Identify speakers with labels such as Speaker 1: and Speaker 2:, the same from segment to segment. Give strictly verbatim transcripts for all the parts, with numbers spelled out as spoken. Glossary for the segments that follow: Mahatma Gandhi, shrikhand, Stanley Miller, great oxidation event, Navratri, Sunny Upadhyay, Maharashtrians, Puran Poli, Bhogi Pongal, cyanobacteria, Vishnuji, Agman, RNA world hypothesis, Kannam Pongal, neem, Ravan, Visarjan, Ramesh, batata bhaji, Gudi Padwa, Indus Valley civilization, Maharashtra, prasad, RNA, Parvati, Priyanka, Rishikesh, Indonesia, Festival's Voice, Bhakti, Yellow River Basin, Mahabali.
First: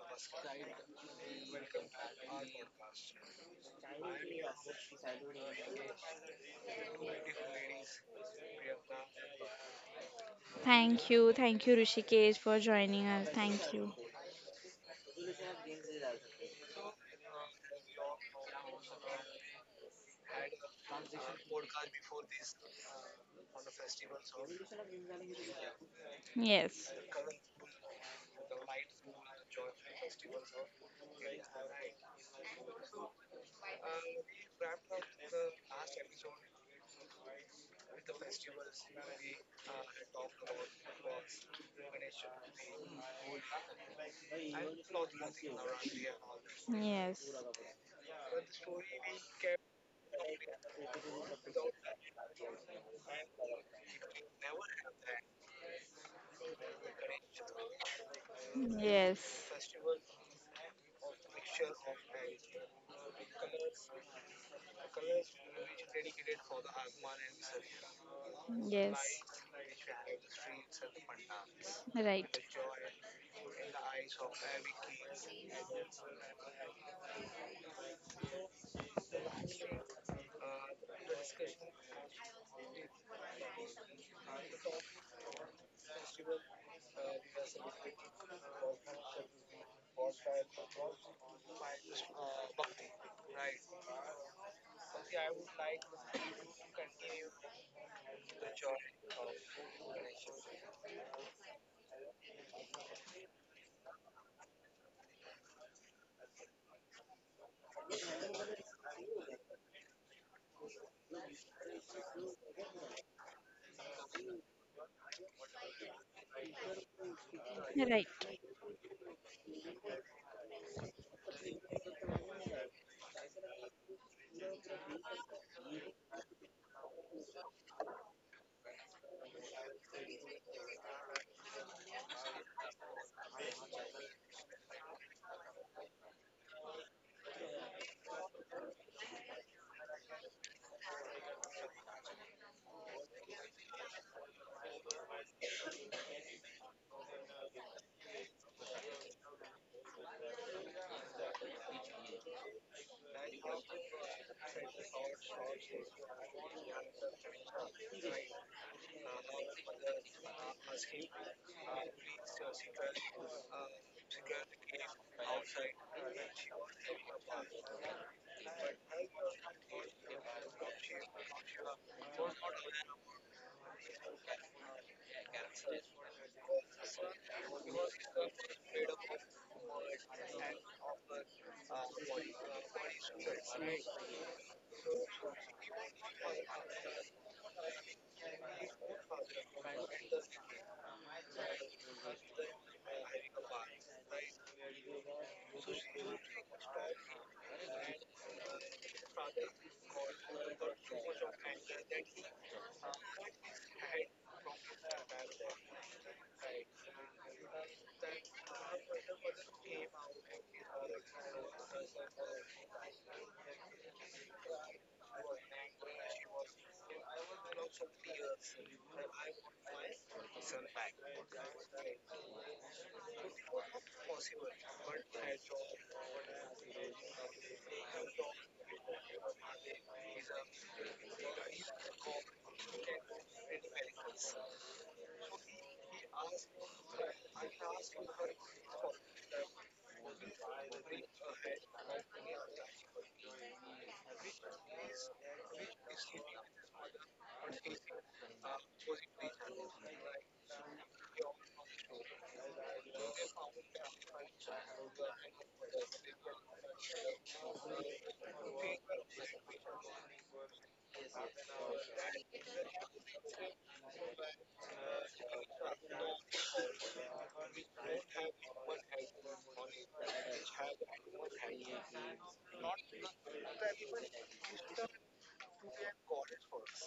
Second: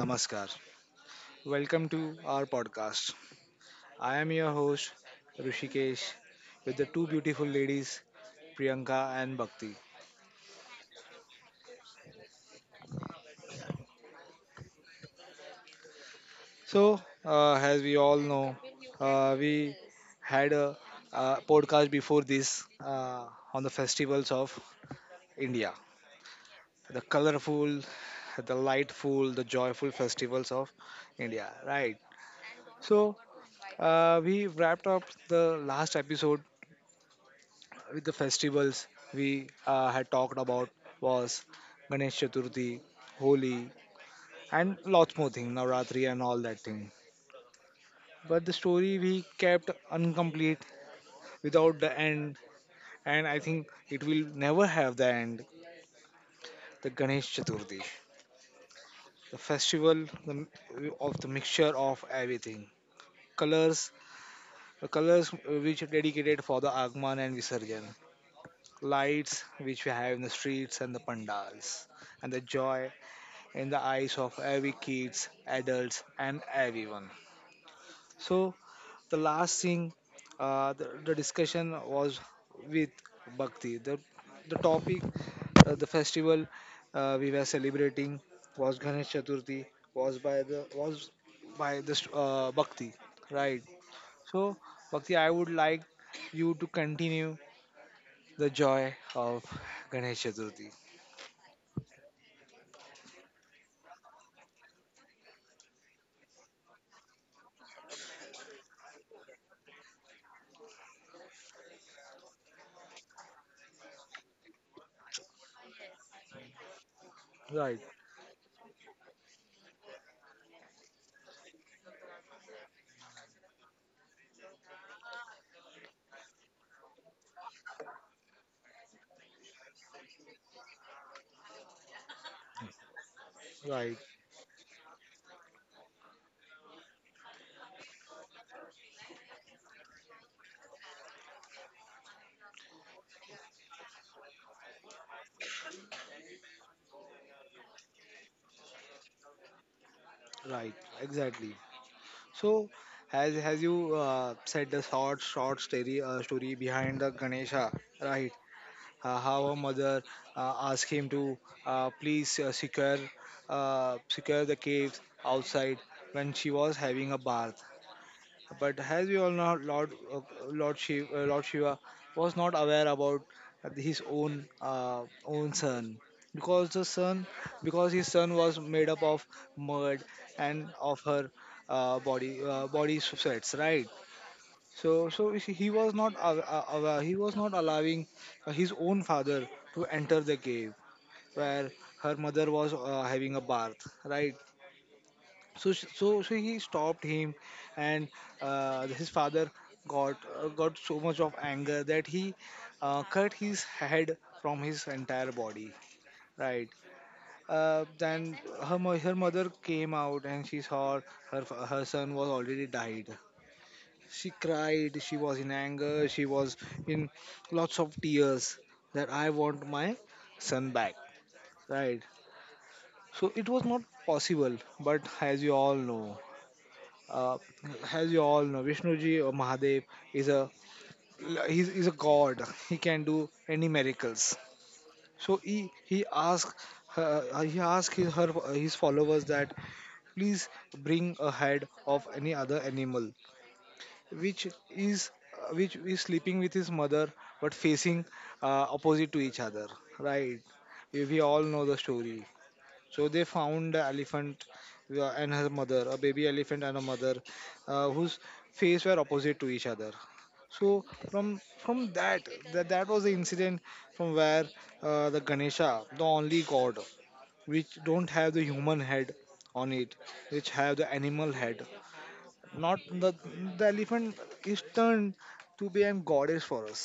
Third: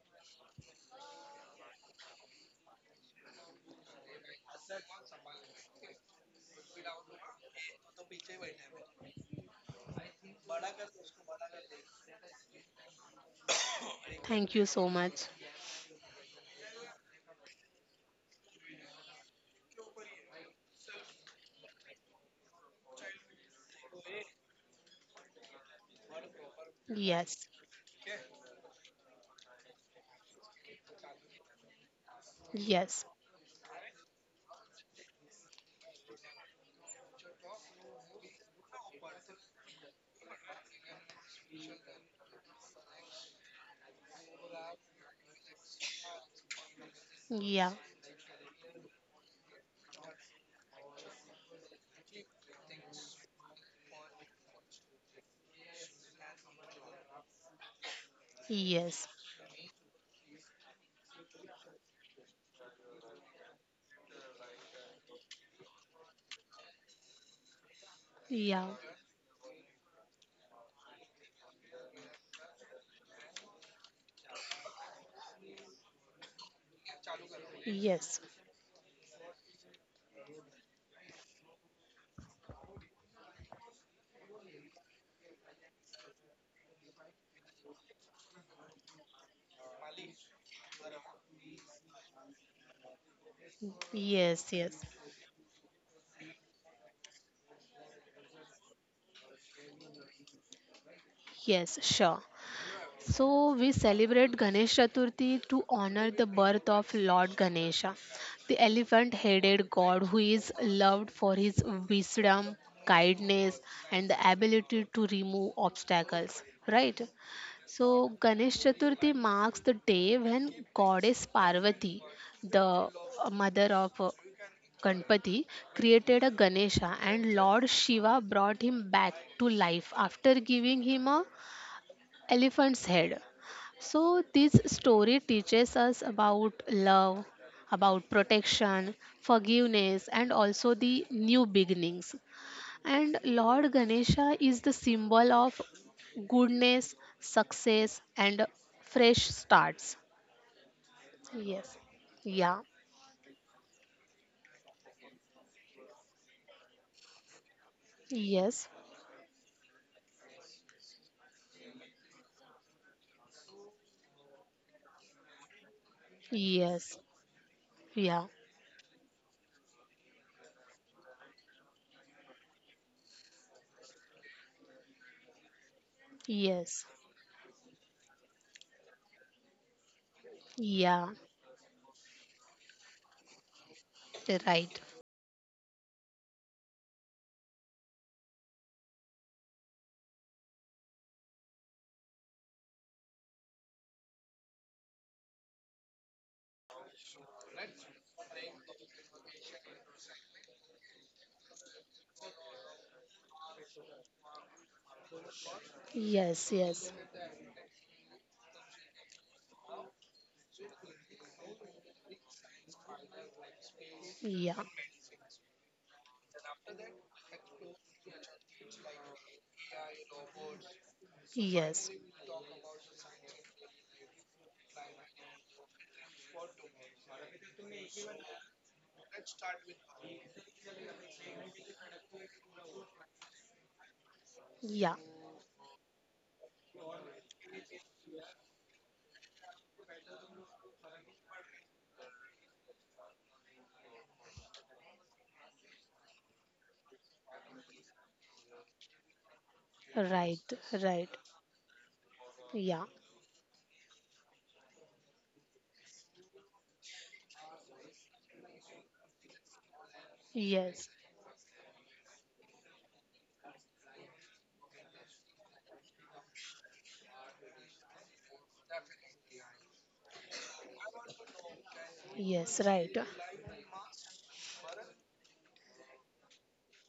Speaker 1: namaskar. Welcome to our podcast. I am your host Rishikesh with the two beautiful ladies Priyanka and Bhakti.
Speaker 2: Thank you, thank you, Rishikesh, for joining us. Thank you.
Speaker 3: Thank you so much.
Speaker 1: So, uh, as we all know, uh, we had a, uh podcast before this uh, on the festivals of India,
Speaker 2: Yes,
Speaker 1: the
Speaker 3: Yes.
Speaker 1: colorful, the lightful, the joyful festivals of India, right?
Speaker 3: Yes.
Speaker 1: So, uh, we wrapped up the last episode with the festivals we uh, had talked about was Ganesh Chaturthi, Holi, and lots more things, Navratri and all that thing.
Speaker 2: yes,
Speaker 3: Yeah.
Speaker 1: But the story we kept incomplete without the end, and I think it will never have the end. The Ganesh Chaturthi,
Speaker 3: Yes.
Speaker 1: the
Speaker 2: yes,
Speaker 1: festival the, of the mixture of everything, colors, the colors which are dedicated for the Agman and Visarjan,
Speaker 3: Yeah.
Speaker 2: yes.
Speaker 1: lights which we have in the streets and the pandals, and
Speaker 2: Right,
Speaker 1: the joy in the eyes of every kids, adults, and everyone.
Speaker 3: Yes.
Speaker 1: So the last thing, uh, the, the discussion was with Bhakti. The the topic, uh, the festival uh, we were celebrating was Ganesh Chaturthi, was by the was by this uh, Bhakti, right?
Speaker 3: Yes.
Speaker 1: So
Speaker 3: Yes.
Speaker 1: Bhakti, I would like you to continue the joy of Ganesh Chaturthi.
Speaker 3: Yes. Sure. So we celebrate Ganesh Chaturthi to honor the birth of Lord Ganesha, the elephant-headed god who is loved for his wisdom, kindness, and the ability to remove obstacles. Right?
Speaker 1: Right,
Speaker 2: right.
Speaker 3: So Ganesh Chaturthi marks the day when goddess Parvati, the mother of uh, Ganpati, created a Ganesha, and Lord Shiva brought him back to life after giving him a Elephant's Head.
Speaker 1: right,
Speaker 3: So, this story teaches us about love, about protection, forgiveness, and also the new beginnings. And Lord Ganesha is the symbol of goodness, success, and fresh starts.
Speaker 1: right, exactly.
Speaker 3: Yes. Yeah.
Speaker 1: So, as as you uh, said, the short short story uh, story behind the Ganesha, right?
Speaker 3: Yes.
Speaker 1: Uh, how a mother uh, asked him to uh, please uh, secure uh, secure the caves outside when she was
Speaker 3: Yes.
Speaker 1: having a bath.
Speaker 3: Yeah.
Speaker 1: But as we all know, Lord uh, Lord Shiva, uh, Lord Shiva was not aware about his own uh, own son because
Speaker 3: Yes.
Speaker 1: the son because his son was made up of mud and of
Speaker 3: Yeah.
Speaker 1: her uh, body uh, body sweats, right?
Speaker 3: Right.
Speaker 1: So so he he was not aw- aw- aware, he was not allowing uh, his own father to enter the cave where her mother was uh, having a bath, right? so sh- so so he stopped him and uh, his father got uh, got so much of anger that he uh, cut his head from his entire body,
Speaker 3: Yes.
Speaker 1: right.
Speaker 3: Yes.
Speaker 1: Uh, then her, mo- her mother came out and she saw her f- her son was already died. She
Speaker 3: Yeah.
Speaker 1: cried, she was in anger, she was in lots of tears that I want my son back,
Speaker 3: Yes.
Speaker 1: right. So it was not possible, but as you all know, uh, as you all know, Vishnuji or Mahadev is a he's, he's a god. He can do any miracles.
Speaker 3: Yeah.
Speaker 1: So he he asked uh, he asked his, her his followers that please bring a head of any other animal, which is which is sleeping with his mother but facing uh, opposite to each other. Right?
Speaker 3: Right.
Speaker 1: We,
Speaker 3: Right.
Speaker 1: we all know the story.
Speaker 3: Yeah,
Speaker 1: So they found the elephant uh, and her mother, a baby elephant and a mother, uh, whose face were opposite to each other.
Speaker 3: yes,
Speaker 1: So from from that that, that was the incident from where uh, the Ganesha, the only god, which don't have the human head on it, which have the animal head.
Speaker 3: yes,
Speaker 1: Not
Speaker 3: right.
Speaker 1: the, the elephant is turned to be a goddess for us,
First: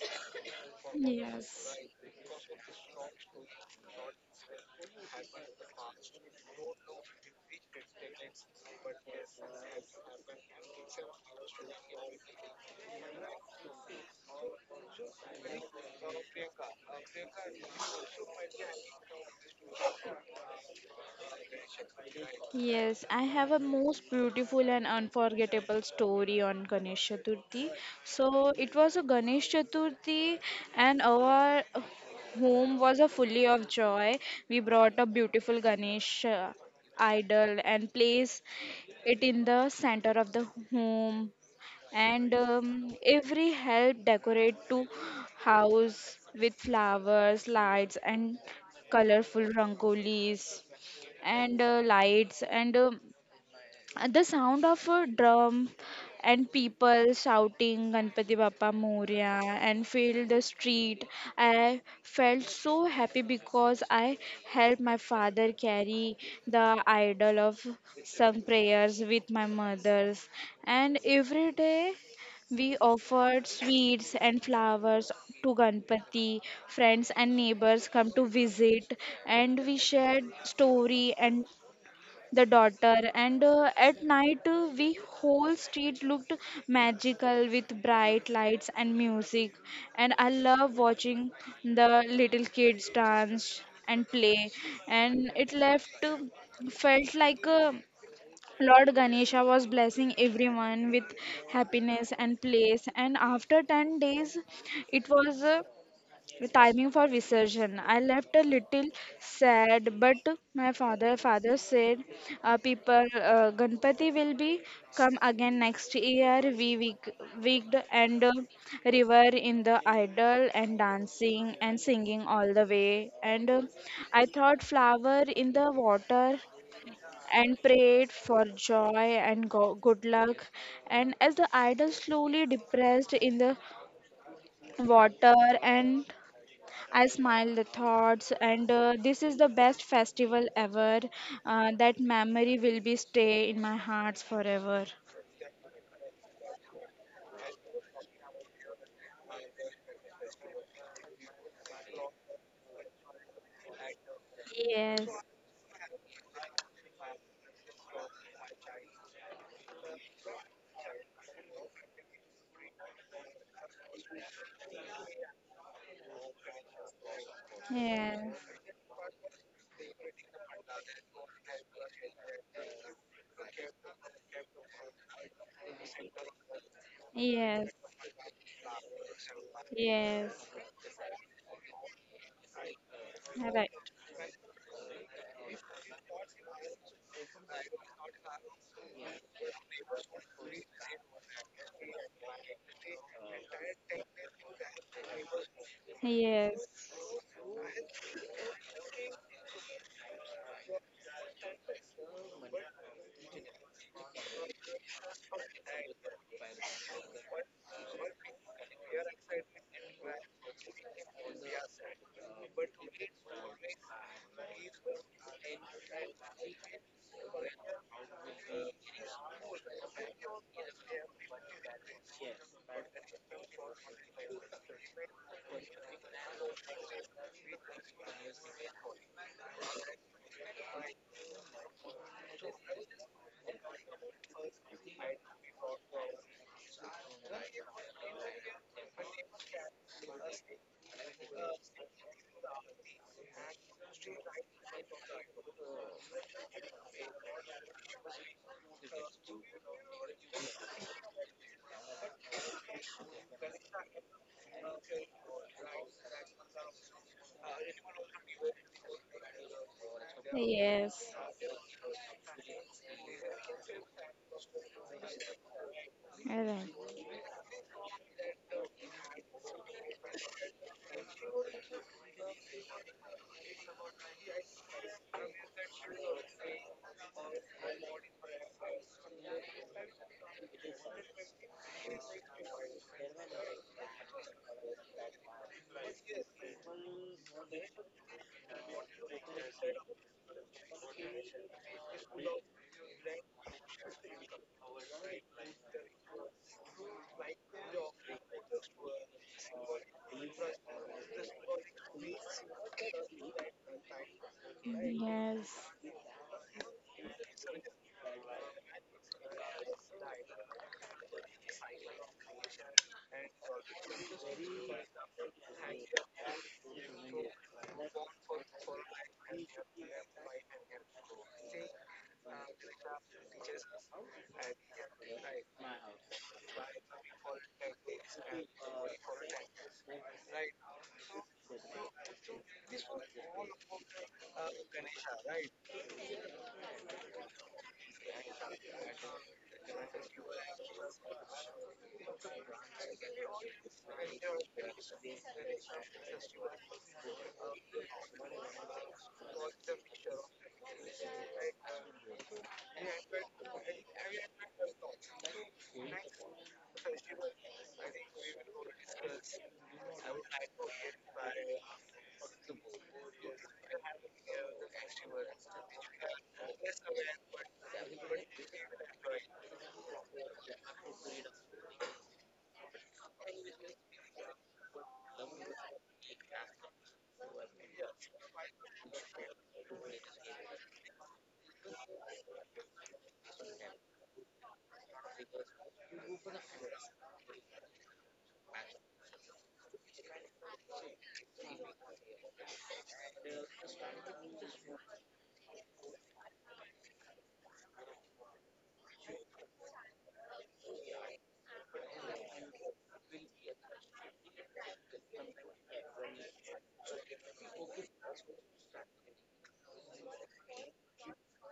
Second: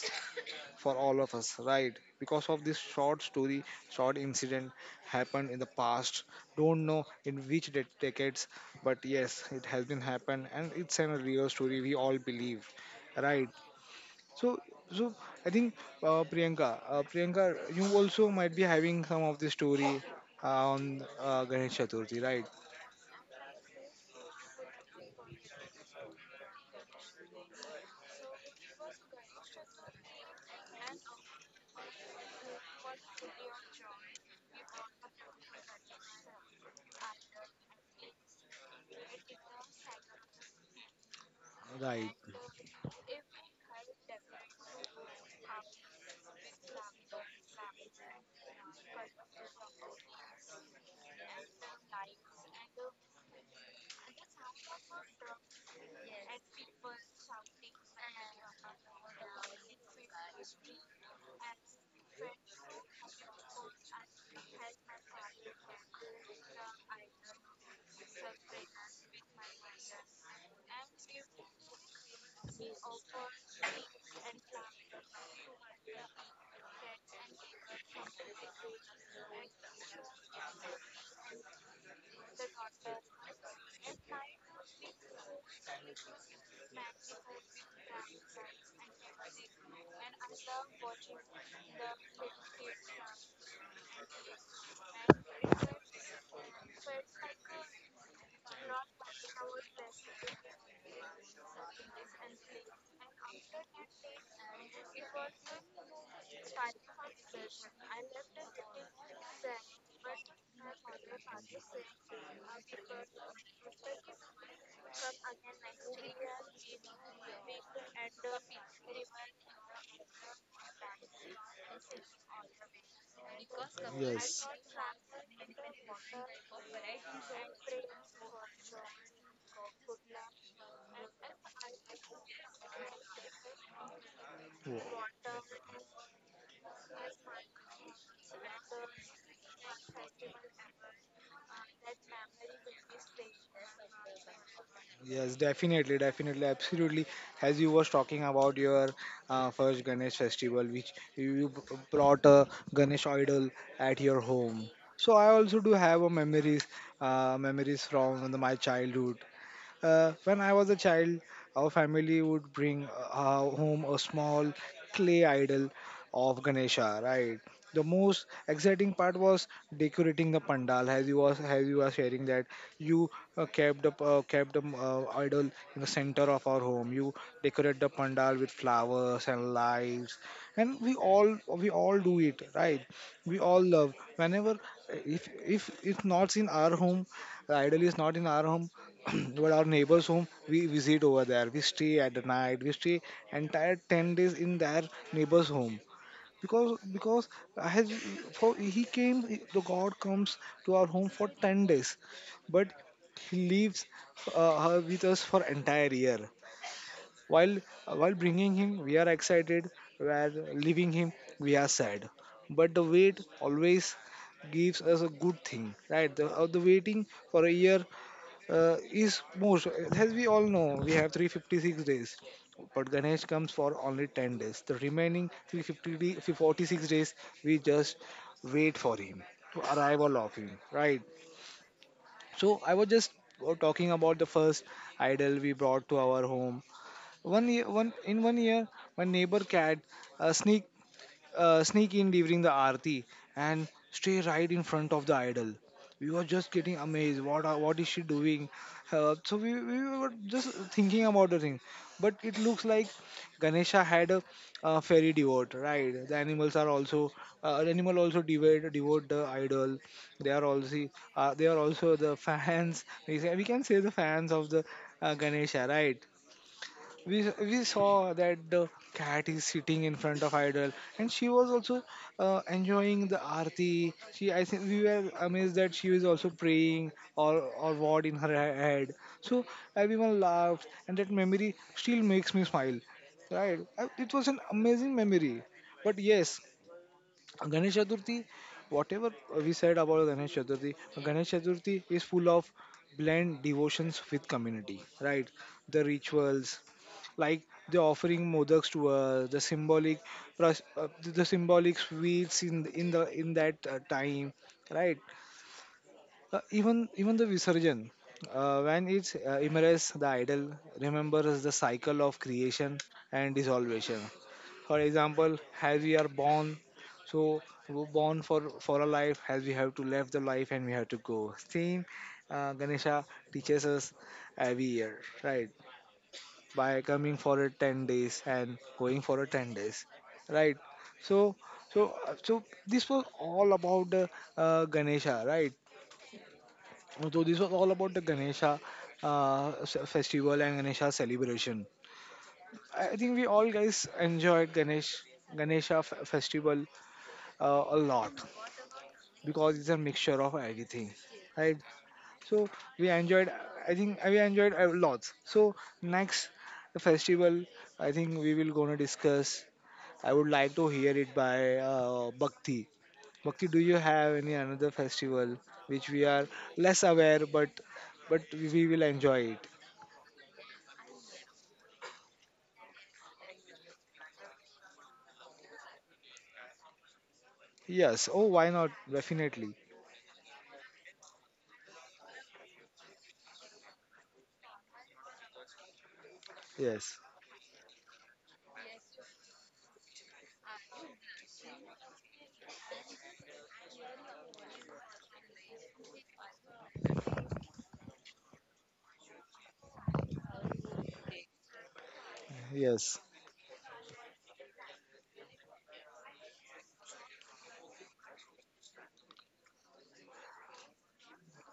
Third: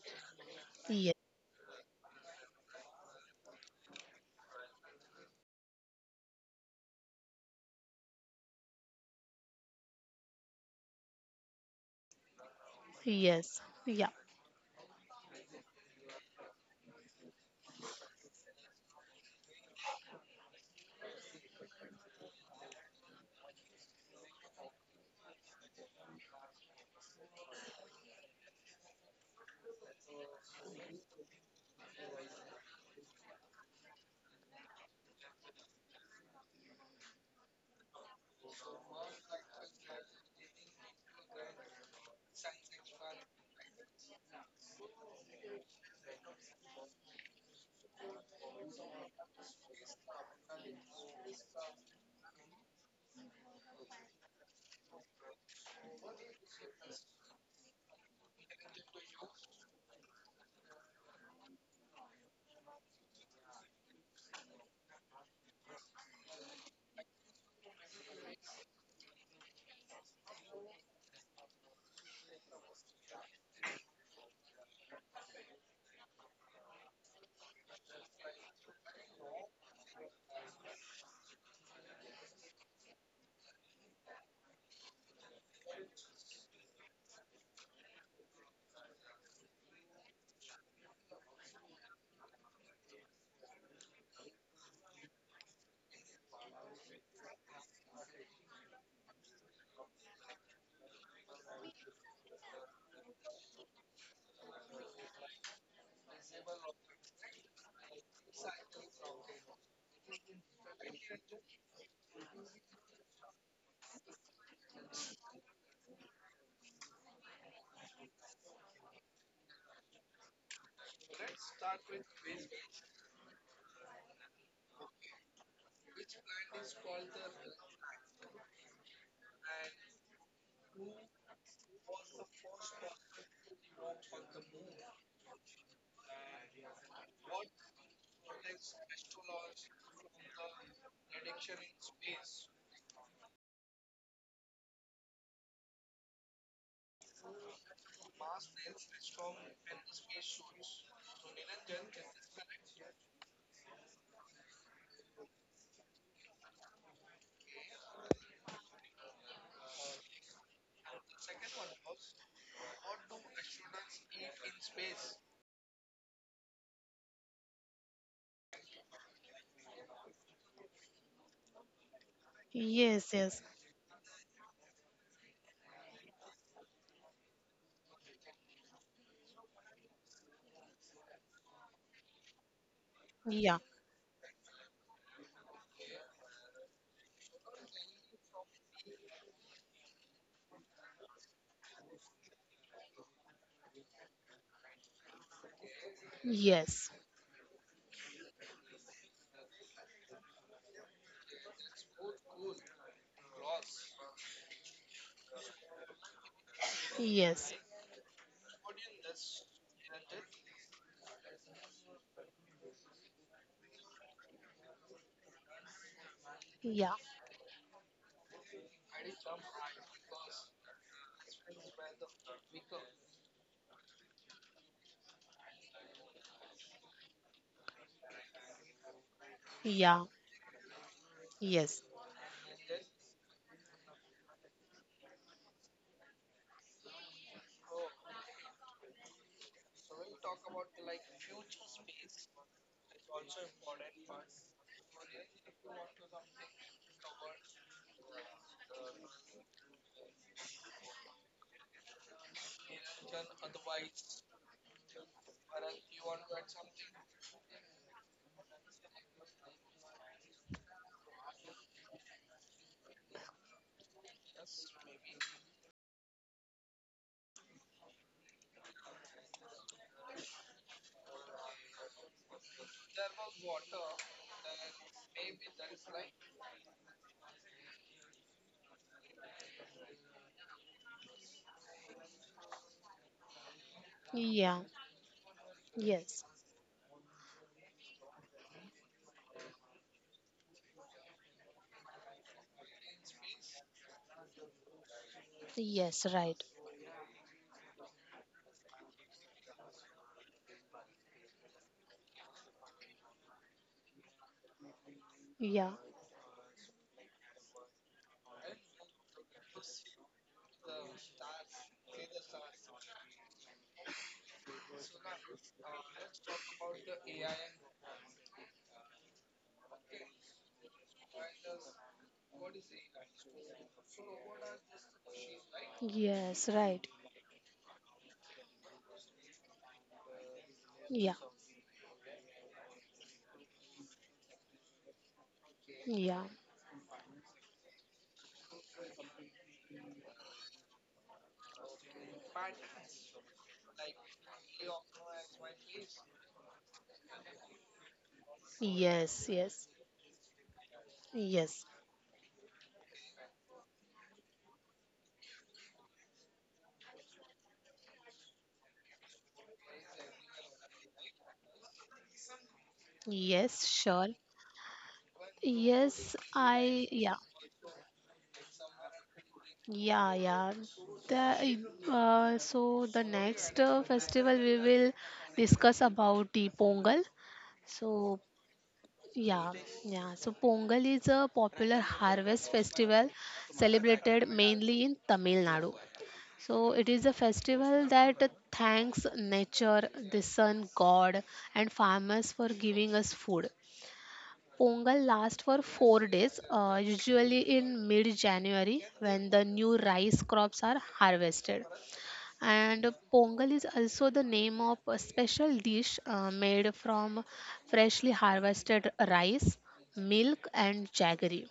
Speaker 1: for
Speaker 3: Yes,
Speaker 1: all of us,
Speaker 2: Yes.
Speaker 1: right? Because of this short story, short incident happened in the past. Don't know in which de- decades, but yes, it has been happened, and it's a real story we all believe, right?
Speaker 3: yes, yeah,
Speaker 1: So, so I think uh, Priyanka, uh, Priyanka, you also might be having some of the story uh, on uh, Ganesh Chaturthi, right?
Speaker 2: Yes, I have a most beautiful and unforgettable story on Ganesh Chaturthi. So it was a Ganesh Chaturthi, and our home was a fully of joy. We brought a beautiful Ganesh uh, idol and placed it in the center of the home.
Speaker 1: Right.
Speaker 2: And um, every help decorate to house with flowers, lights, and colorful rangolis and uh, lights and um, and the sound of a drum and people shouting Ganpati Bappa Moria and filled the street. I felt so happy because I helped my father carry the idol of some prayers with my mother's and every day we offered sweets and flowers to Ganpati. Friends and neighbors come to visit, and we shared story and the daughter and uh, at night uh, we whole street looked magical with bright lights and music and I love watching the little kids dance and play and it left uh, felt like uh, lord ganesha was blessing everyone with happiness and place and after ten days it was uh, timing for resurgence. I left a little sad, but my father father said, uh, "People, uh, Ganpati will be come again next year." We wig- wigged and uh, river in the idol and dancing and singing all the way. And uh, I thought flower in the water and prayed for joy and go- good luck. And as the idol slowly depressed in the
Speaker 1: Wow.
Speaker 2: water and I smile the thoughts, and uh, this is the best festival ever. Uh, that memory will be stay in my hearts forever.
Speaker 1: Yes, definitely, definitely, absolutely. As you was talking about your uh, first Ganesh festival, which you you b- brought a Ganesh idol at your home.
Speaker 2: Yes.
Speaker 1: So I also do have a memories, uh, memories from the, my childhood. Uh, when I was a child, our family would bring uh, uh, home a small clay idol of Ganesha, right? The most
Speaker 2: Yes,
Speaker 1: exciting part was decorating the pandal. As you was, as you are sharing that, you
Speaker 3: yes, yes,
Speaker 1: uh, kept the uh, kept the uh, idol in the center of our home. You
Speaker 2: yes,
Speaker 1: decorate the pandal with flowers and lights,
Speaker 2: yes.
Speaker 1: and we all we all do it, right? We
Speaker 3: yeah,
Speaker 1: all
Speaker 2: Right.
Speaker 1: love. Whenever if if it's not in our home, the idol is not in our home, but our neighbor's home, we visit over there, we stay at the night, we stay entire ten days in their neighbor's home,
Speaker 2: Yes,
Speaker 1: because
Speaker 3: yes,
Speaker 1: because I had for he came, the god comes to our home for ten days, but he leaves uh, her with us for entire year. while
Speaker 3: yes,
Speaker 1: while bringing him we are excited, while leaving him we are sad, but the wait always gives us a good thing, right? The, uh, the
Speaker 3: yeah,
Speaker 1: waiting for a year uh, is most. As we all know, we have three hundred fifty-six days, but Ganesh comes for only ten days, the remaining three hundred forty-six days we just wait for him to
Speaker 3: yeah,
Speaker 1: arrival of him, right?
Speaker 3: yes,
Speaker 1: So I was just uh, talking about the first idol we brought to our home. One year one in one year, my neighbor cat uh, sneak uh, sneak in during the aarti and stay right in front of the idol. We were just getting amazed. What are, what is she doing? Uh, so we, we were just thinking about the thing. But it looks like Ganesha had a, uh fairy devote, right? The animals are also uh, animal also devote devote the idol. They are also,
Speaker 2: yes. Right.
Speaker 1: uh, they are also the fans. We say- we can say the fans of the uh, Ganesha, right? we we saw that the cat is sitting in front of idol and she was also uh, enjoying the aarti. She, I think we were amazed that she was also praying or or what in her he- head. So everyone laughed and that memory still makes me smile, right. Uh, it was an
Speaker 3: yeah,
Speaker 1: amazing memory. But
Speaker 3: yes,
Speaker 1: yes, Ganesh Chaturthi, whatever we said about Ganesh Chaturthi, Ganesh Chaturthi is full of blend devotions with community, right? The
Speaker 3: yes, right.
Speaker 1: rituals, like the offering modaks to us, the symbolic, pros- uh, the symbolic sweets in in the in that uh, time, right?
Speaker 2: Yes.
Speaker 3: Yeah,
Speaker 1: Uh, even even the Visarjan, uh, when it uh, immersed, the idol remembers the cycle of creation and dissolution. For example, as we are born, so we're born for for a life, as we have to live the life and we have to go. Same, uh, Ganesha teaches us every year, right?
Speaker 3: yes,
Speaker 1: By
Speaker 3: right.
Speaker 1: coming for a ten days and going for a ten days, right?
Speaker 3: Yeah,
Speaker 1: So so uh, so this was all about the uh, Ganesha, right?
Speaker 3: yeah,
Speaker 1: So this was all about the Ganesha uh, s- festival and Ganesha celebration. I I think we all guys enjoyed Ganesh Ganesha f- festival uh, a lot,
Speaker 3: yes,
Speaker 1: because it's
Speaker 3: yes,
Speaker 1: a mixture of everything, right?
Speaker 3: yes,
Speaker 1: So we enjoyed. I think we enjoyed a lot. So next, the festival I think we will gonna discuss, I would like to hear it by uh, Bhakti. Bhakti, do
Speaker 3: yes,
Speaker 1: you
Speaker 3: sure.
Speaker 1: have any another festival which we
Speaker 3: Yes,
Speaker 1: are less
Speaker 3: I, yeah,
Speaker 1: aware but but we will enjoy it?
Speaker 3: yeah, yeah. The, uh, so the next uh, festival we will discuss about the Pongal.
Speaker 1: Yes.
Speaker 3: So
Speaker 1: Oh, why not?
Speaker 3: yeah,
Speaker 1: Definitely.
Speaker 3: yeah. So Pongal is a popular harvest festival celebrated mainly in Tamil Nadu. So it
Speaker 1: Yes.
Speaker 3: is a festival that thanks nature, the sun god, and farmers for giving us food. Pongal lasts for four days, uh, usually in mid January when the new rice crops are harvested. And
Speaker 1: Yes.
Speaker 3: Pongal is also the name of a special dish uh, made from freshly harvested rice, milk, and jaggery.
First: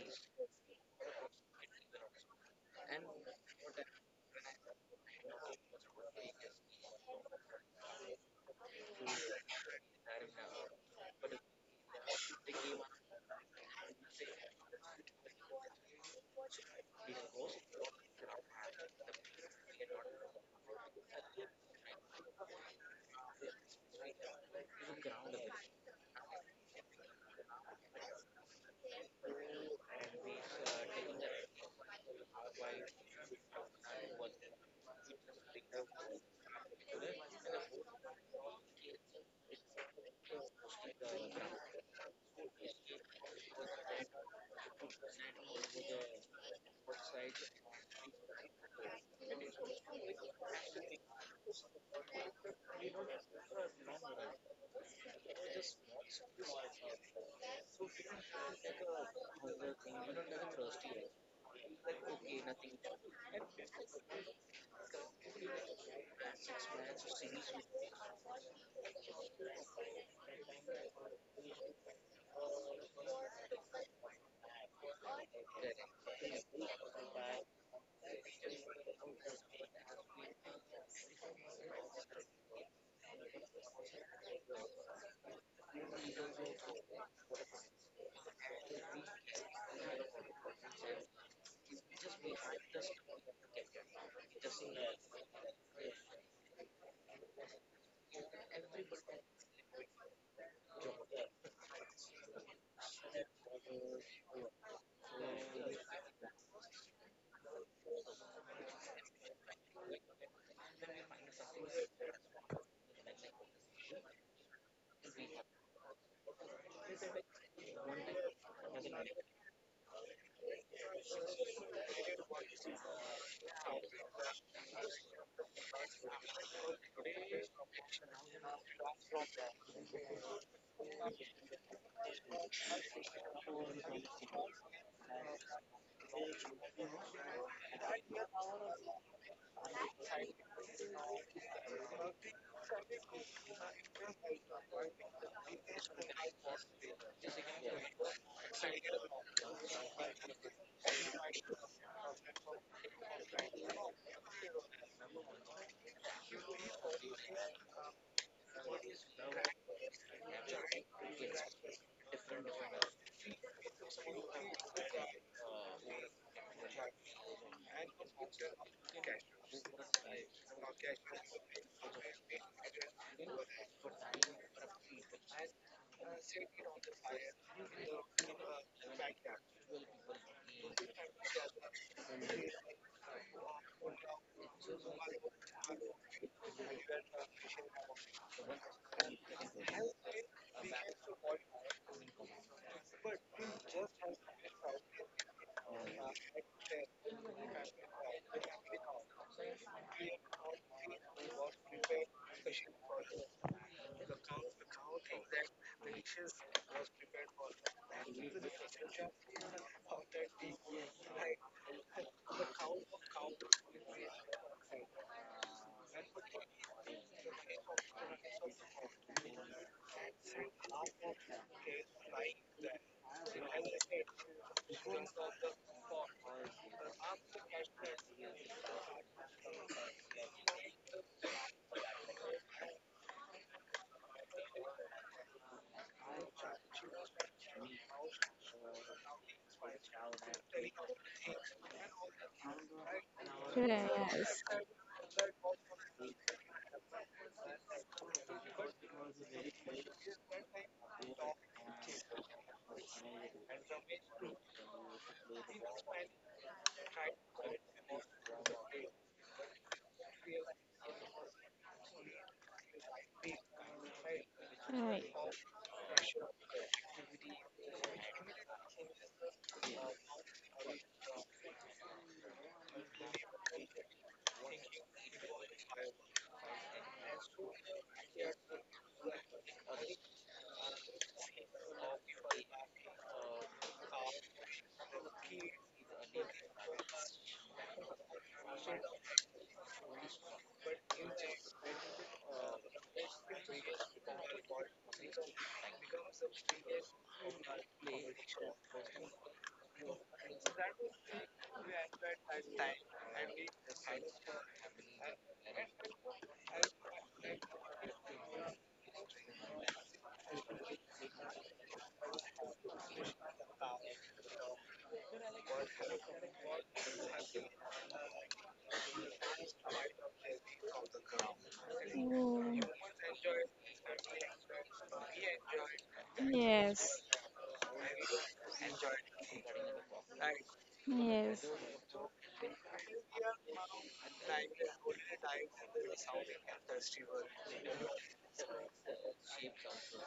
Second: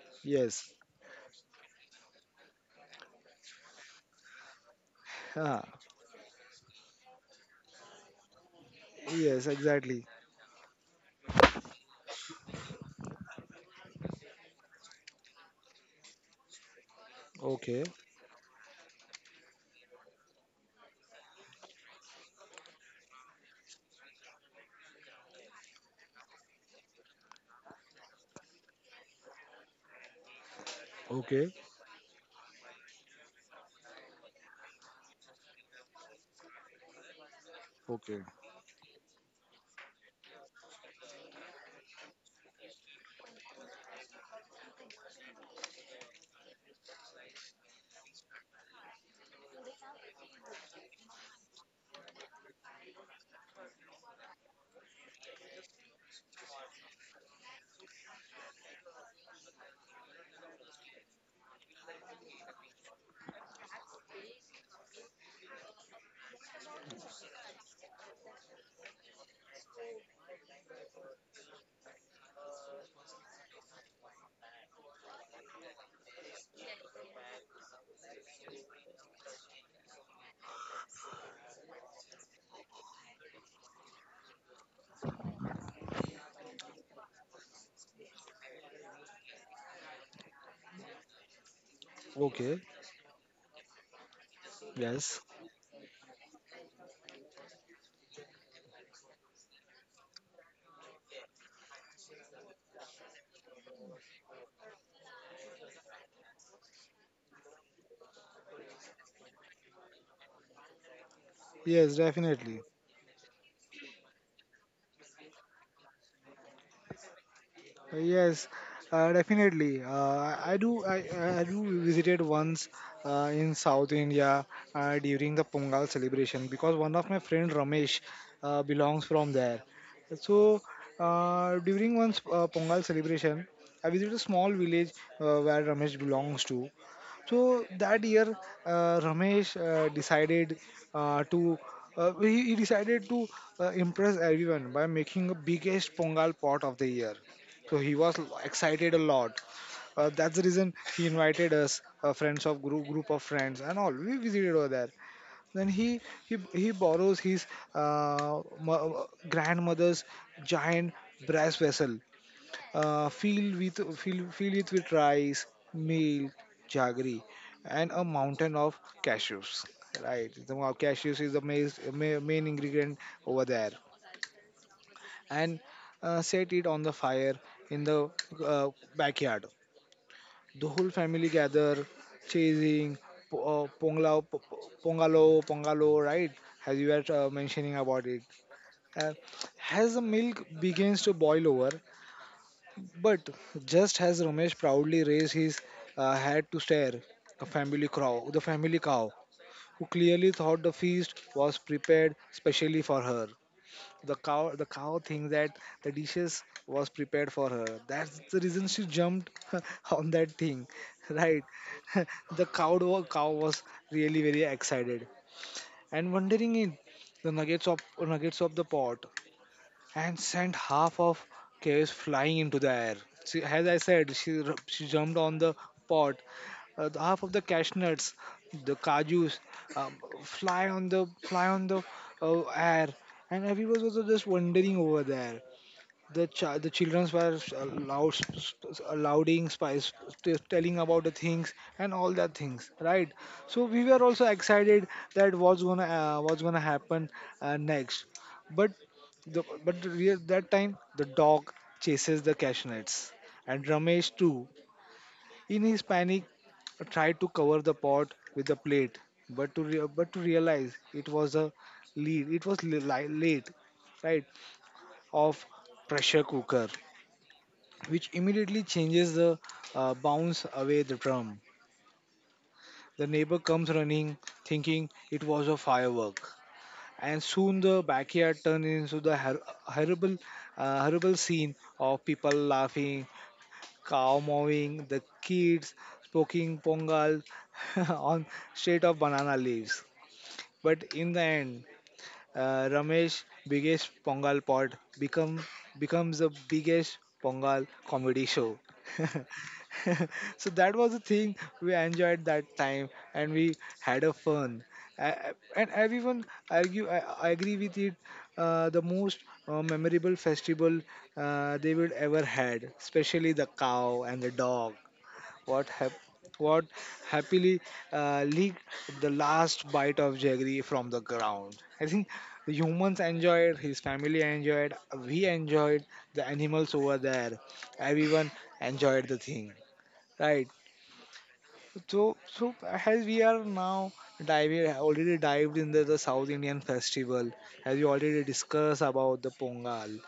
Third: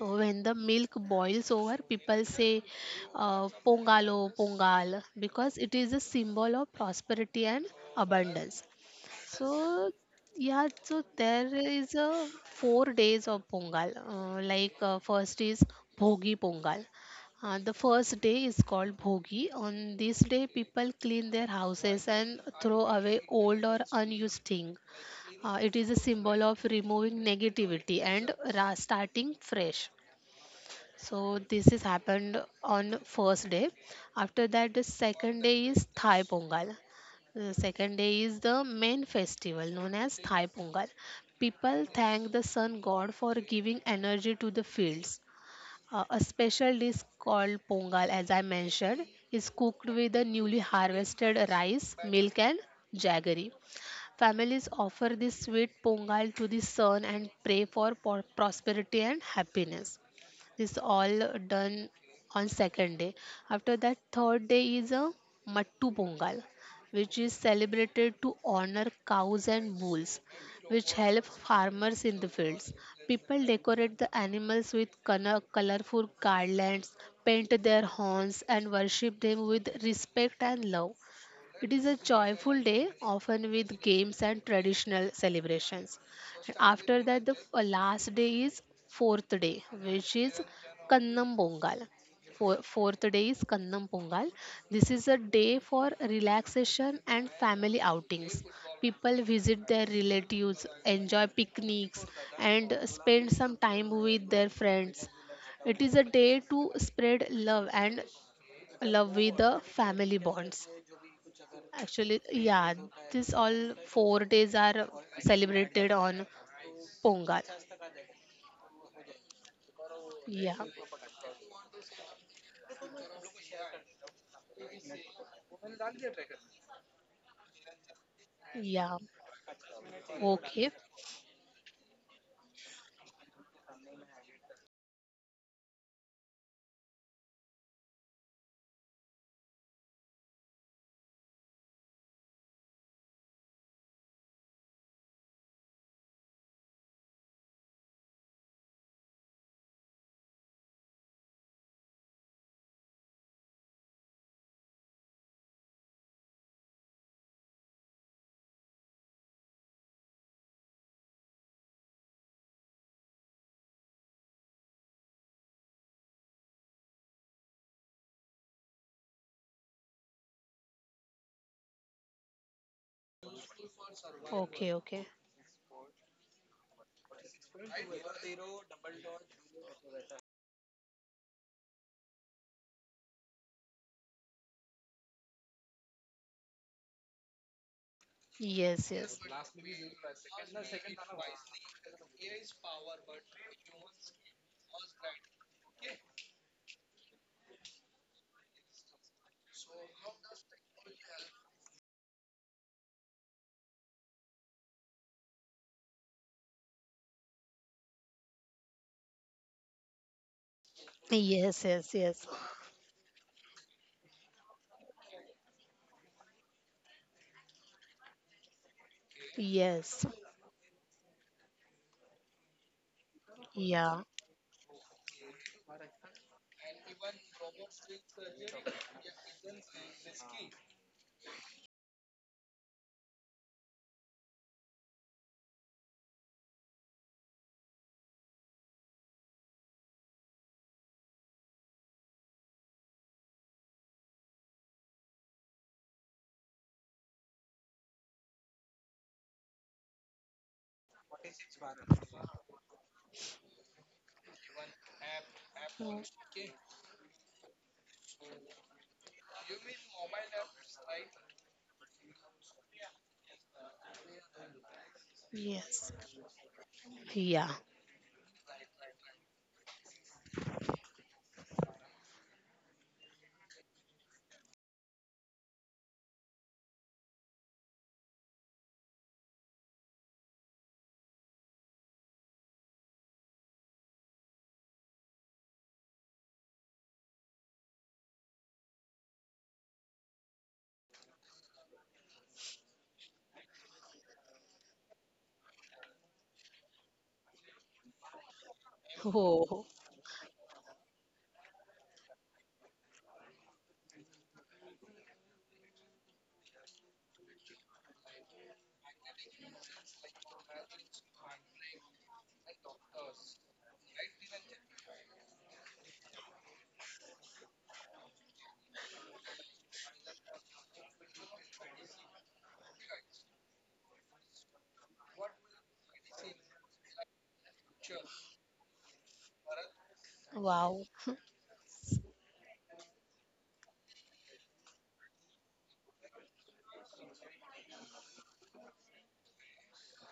Speaker 3: So when the
Speaker 1: Yes.
Speaker 3: milk boils over, people say uh, Pongalo, Pongal because it
Speaker 1: Ah.
Speaker 3: is a symbol of prosperity and abundance.
Speaker 1: Yes.
Speaker 3: So
Speaker 1: Exactly.
Speaker 3: yeah, so there is a four days of Pongal. Uh, like uh, first is Bhogi Pongal. Uh, the
Speaker 1: Okay.
Speaker 3: first day is called Bhogi. On this day, people clean their houses and throw away old or unused thing. Uh, it is a symbol of removing negativity and ra- starting fresh. So
Speaker 1: Okay.
Speaker 3: this is happened on first day. After that, the second day is Thai Pongal. The second day
Speaker 1: Okay.
Speaker 3: is the main festival known as Thai Pongal. People thank the sun god for giving energy to the fields. Uh, a special dish called Pongal, as I mentioned, is cooked with the newly harvested rice, milk, and jaggery. Families offer this sweet Pongal to the sun and pray for po- prosperity and happiness. This all done on second day. After that, third day is a Mattu Pongal, which is celebrated to honor cows and bulls, which help farmers in the fields. People decorate the animals with colorful garlands, paint their horns, and worship them with respect and love. It is a joyful day, often with games and traditional celebrations. And after that, the f- uh, last day is fourth day, which is Kannam Pongal.
Speaker 1: Okay.
Speaker 3: Four- Fourth day is Kannam Pongal. This is a
Speaker 1: Yes.
Speaker 3: day for relaxation and family outings. People visit their relatives, enjoy picnics, and spend some time with their friends. It is a day to spread love and love with the family bonds.
Speaker 1: Yes.
Speaker 3: Actually,
Speaker 1: Definitely.
Speaker 3: yeah, this all four days are celebrated on Pongal.
Speaker 1: Yes, uh, definitely. Uh,
Speaker 3: Yeah,
Speaker 1: I do. I, I I do visited once uh, in South India uh, during the Pongal celebration because one of my friend Ramesh uh,
Speaker 3: yeah.
Speaker 1: belongs from there. So
Speaker 3: Okay,
Speaker 1: uh, during one's uh, Pongal celebration, I visited a small village uh, where Ramesh belongs to. So that year, uh, Ramesh uh, decided uh, to uh, he, he decided to uh, impress everyone by making the biggest pongal pot of the year. So he was l- excited a lot, uh, that's the reason he invited us uh, friends of group group of friends and all. We visited over there. Then he he, he borrows his uh, mo- uh, grandmother's giant brass vessel, uh, filled with filled, filled it with rice, milk, jaggery, and a mountain of cashews, right. The mo- cashews is the main, main ingredient over there,
Speaker 3: okay, okay.
Speaker 1: and uh, set it on the fire in the uh, backyard. The whole family gather, chasing po- uh, ponglao po- po- pongalo pongalo, right, as you were uh, mentioning about it,
Speaker 3: Yes,
Speaker 1: uh,
Speaker 3: yes,
Speaker 1: as the milk begins to boil over. But just as Ramesh proudly raised his uh, head to stare, the family crow the family cow, who clearly thought the feast was prepared specially for her — the cow, the cow thinks that the dishes was prepared for her, that's the reason she jumped on that thing, right.
Speaker 3: yes, yes, yes,
Speaker 1: The cow, wa- cow was really very excited and wondering in the nuggets of nuggets of the pot,
Speaker 3: yes.
Speaker 1: and sent half of chaos flying into the air. She, as I
Speaker 3: Yeah,
Speaker 1: said, she, r- she jumped on the pot. Uh, the half of the cashews, the kajus, um, fly on the fly on the uh, air, and everyone was just wandering over there. The ch- the children were uh, loud, louding, spice, t- telling about the things and all that things, right? So we were also
Speaker 2: Yes.
Speaker 1: excited that what's gonna uh, what's gonna happen uh, next, but the but the real, that time the dog chases the cashews and Ramesh too in his
Speaker 3: mm,
Speaker 1: panic, tried to cover the pot with the plate, but to rea- but to realize it was a lead. It was li- li- late, right?
Speaker 2: Right.
Speaker 1: Of
Speaker 3: yes,
Speaker 1: pressure cooker,
Speaker 3: yeah.
Speaker 1: which immediately changes the uh, bounce away the drum. The neighbor comes running, thinking it was a firework, and soon the backyard turned into the hor- horrible, uh, horrible scene of people laughing, cow mowing, the kids poking pongal on straight of banana leaves. But in the end, uh, Ramesh biggest Pongal pod become becomes the biggest Pongal comedy show.
Speaker 3: Oh,
Speaker 1: So that was the thing we enjoyed that time and we had a fun. Uh, and everyone argue I, I agree with it. Uh, the most uh, memorable festival uh, they would ever had, especially the cow and the dog what hap- what happily uh, licked the last bite of jaggery from the ground. I think
Speaker 2: Oh,
Speaker 1: the
Speaker 2: yes.
Speaker 1: humans enjoyed, his family enjoyed, we enjoyed, the animals
Speaker 2: Yes.
Speaker 1: over there, everyone enjoyed the thing, right?
Speaker 3: wow.
Speaker 2: Yes.
Speaker 1: So, so as we are now diving, already dived into the South Indian festival, as we already discussed about the Pongal,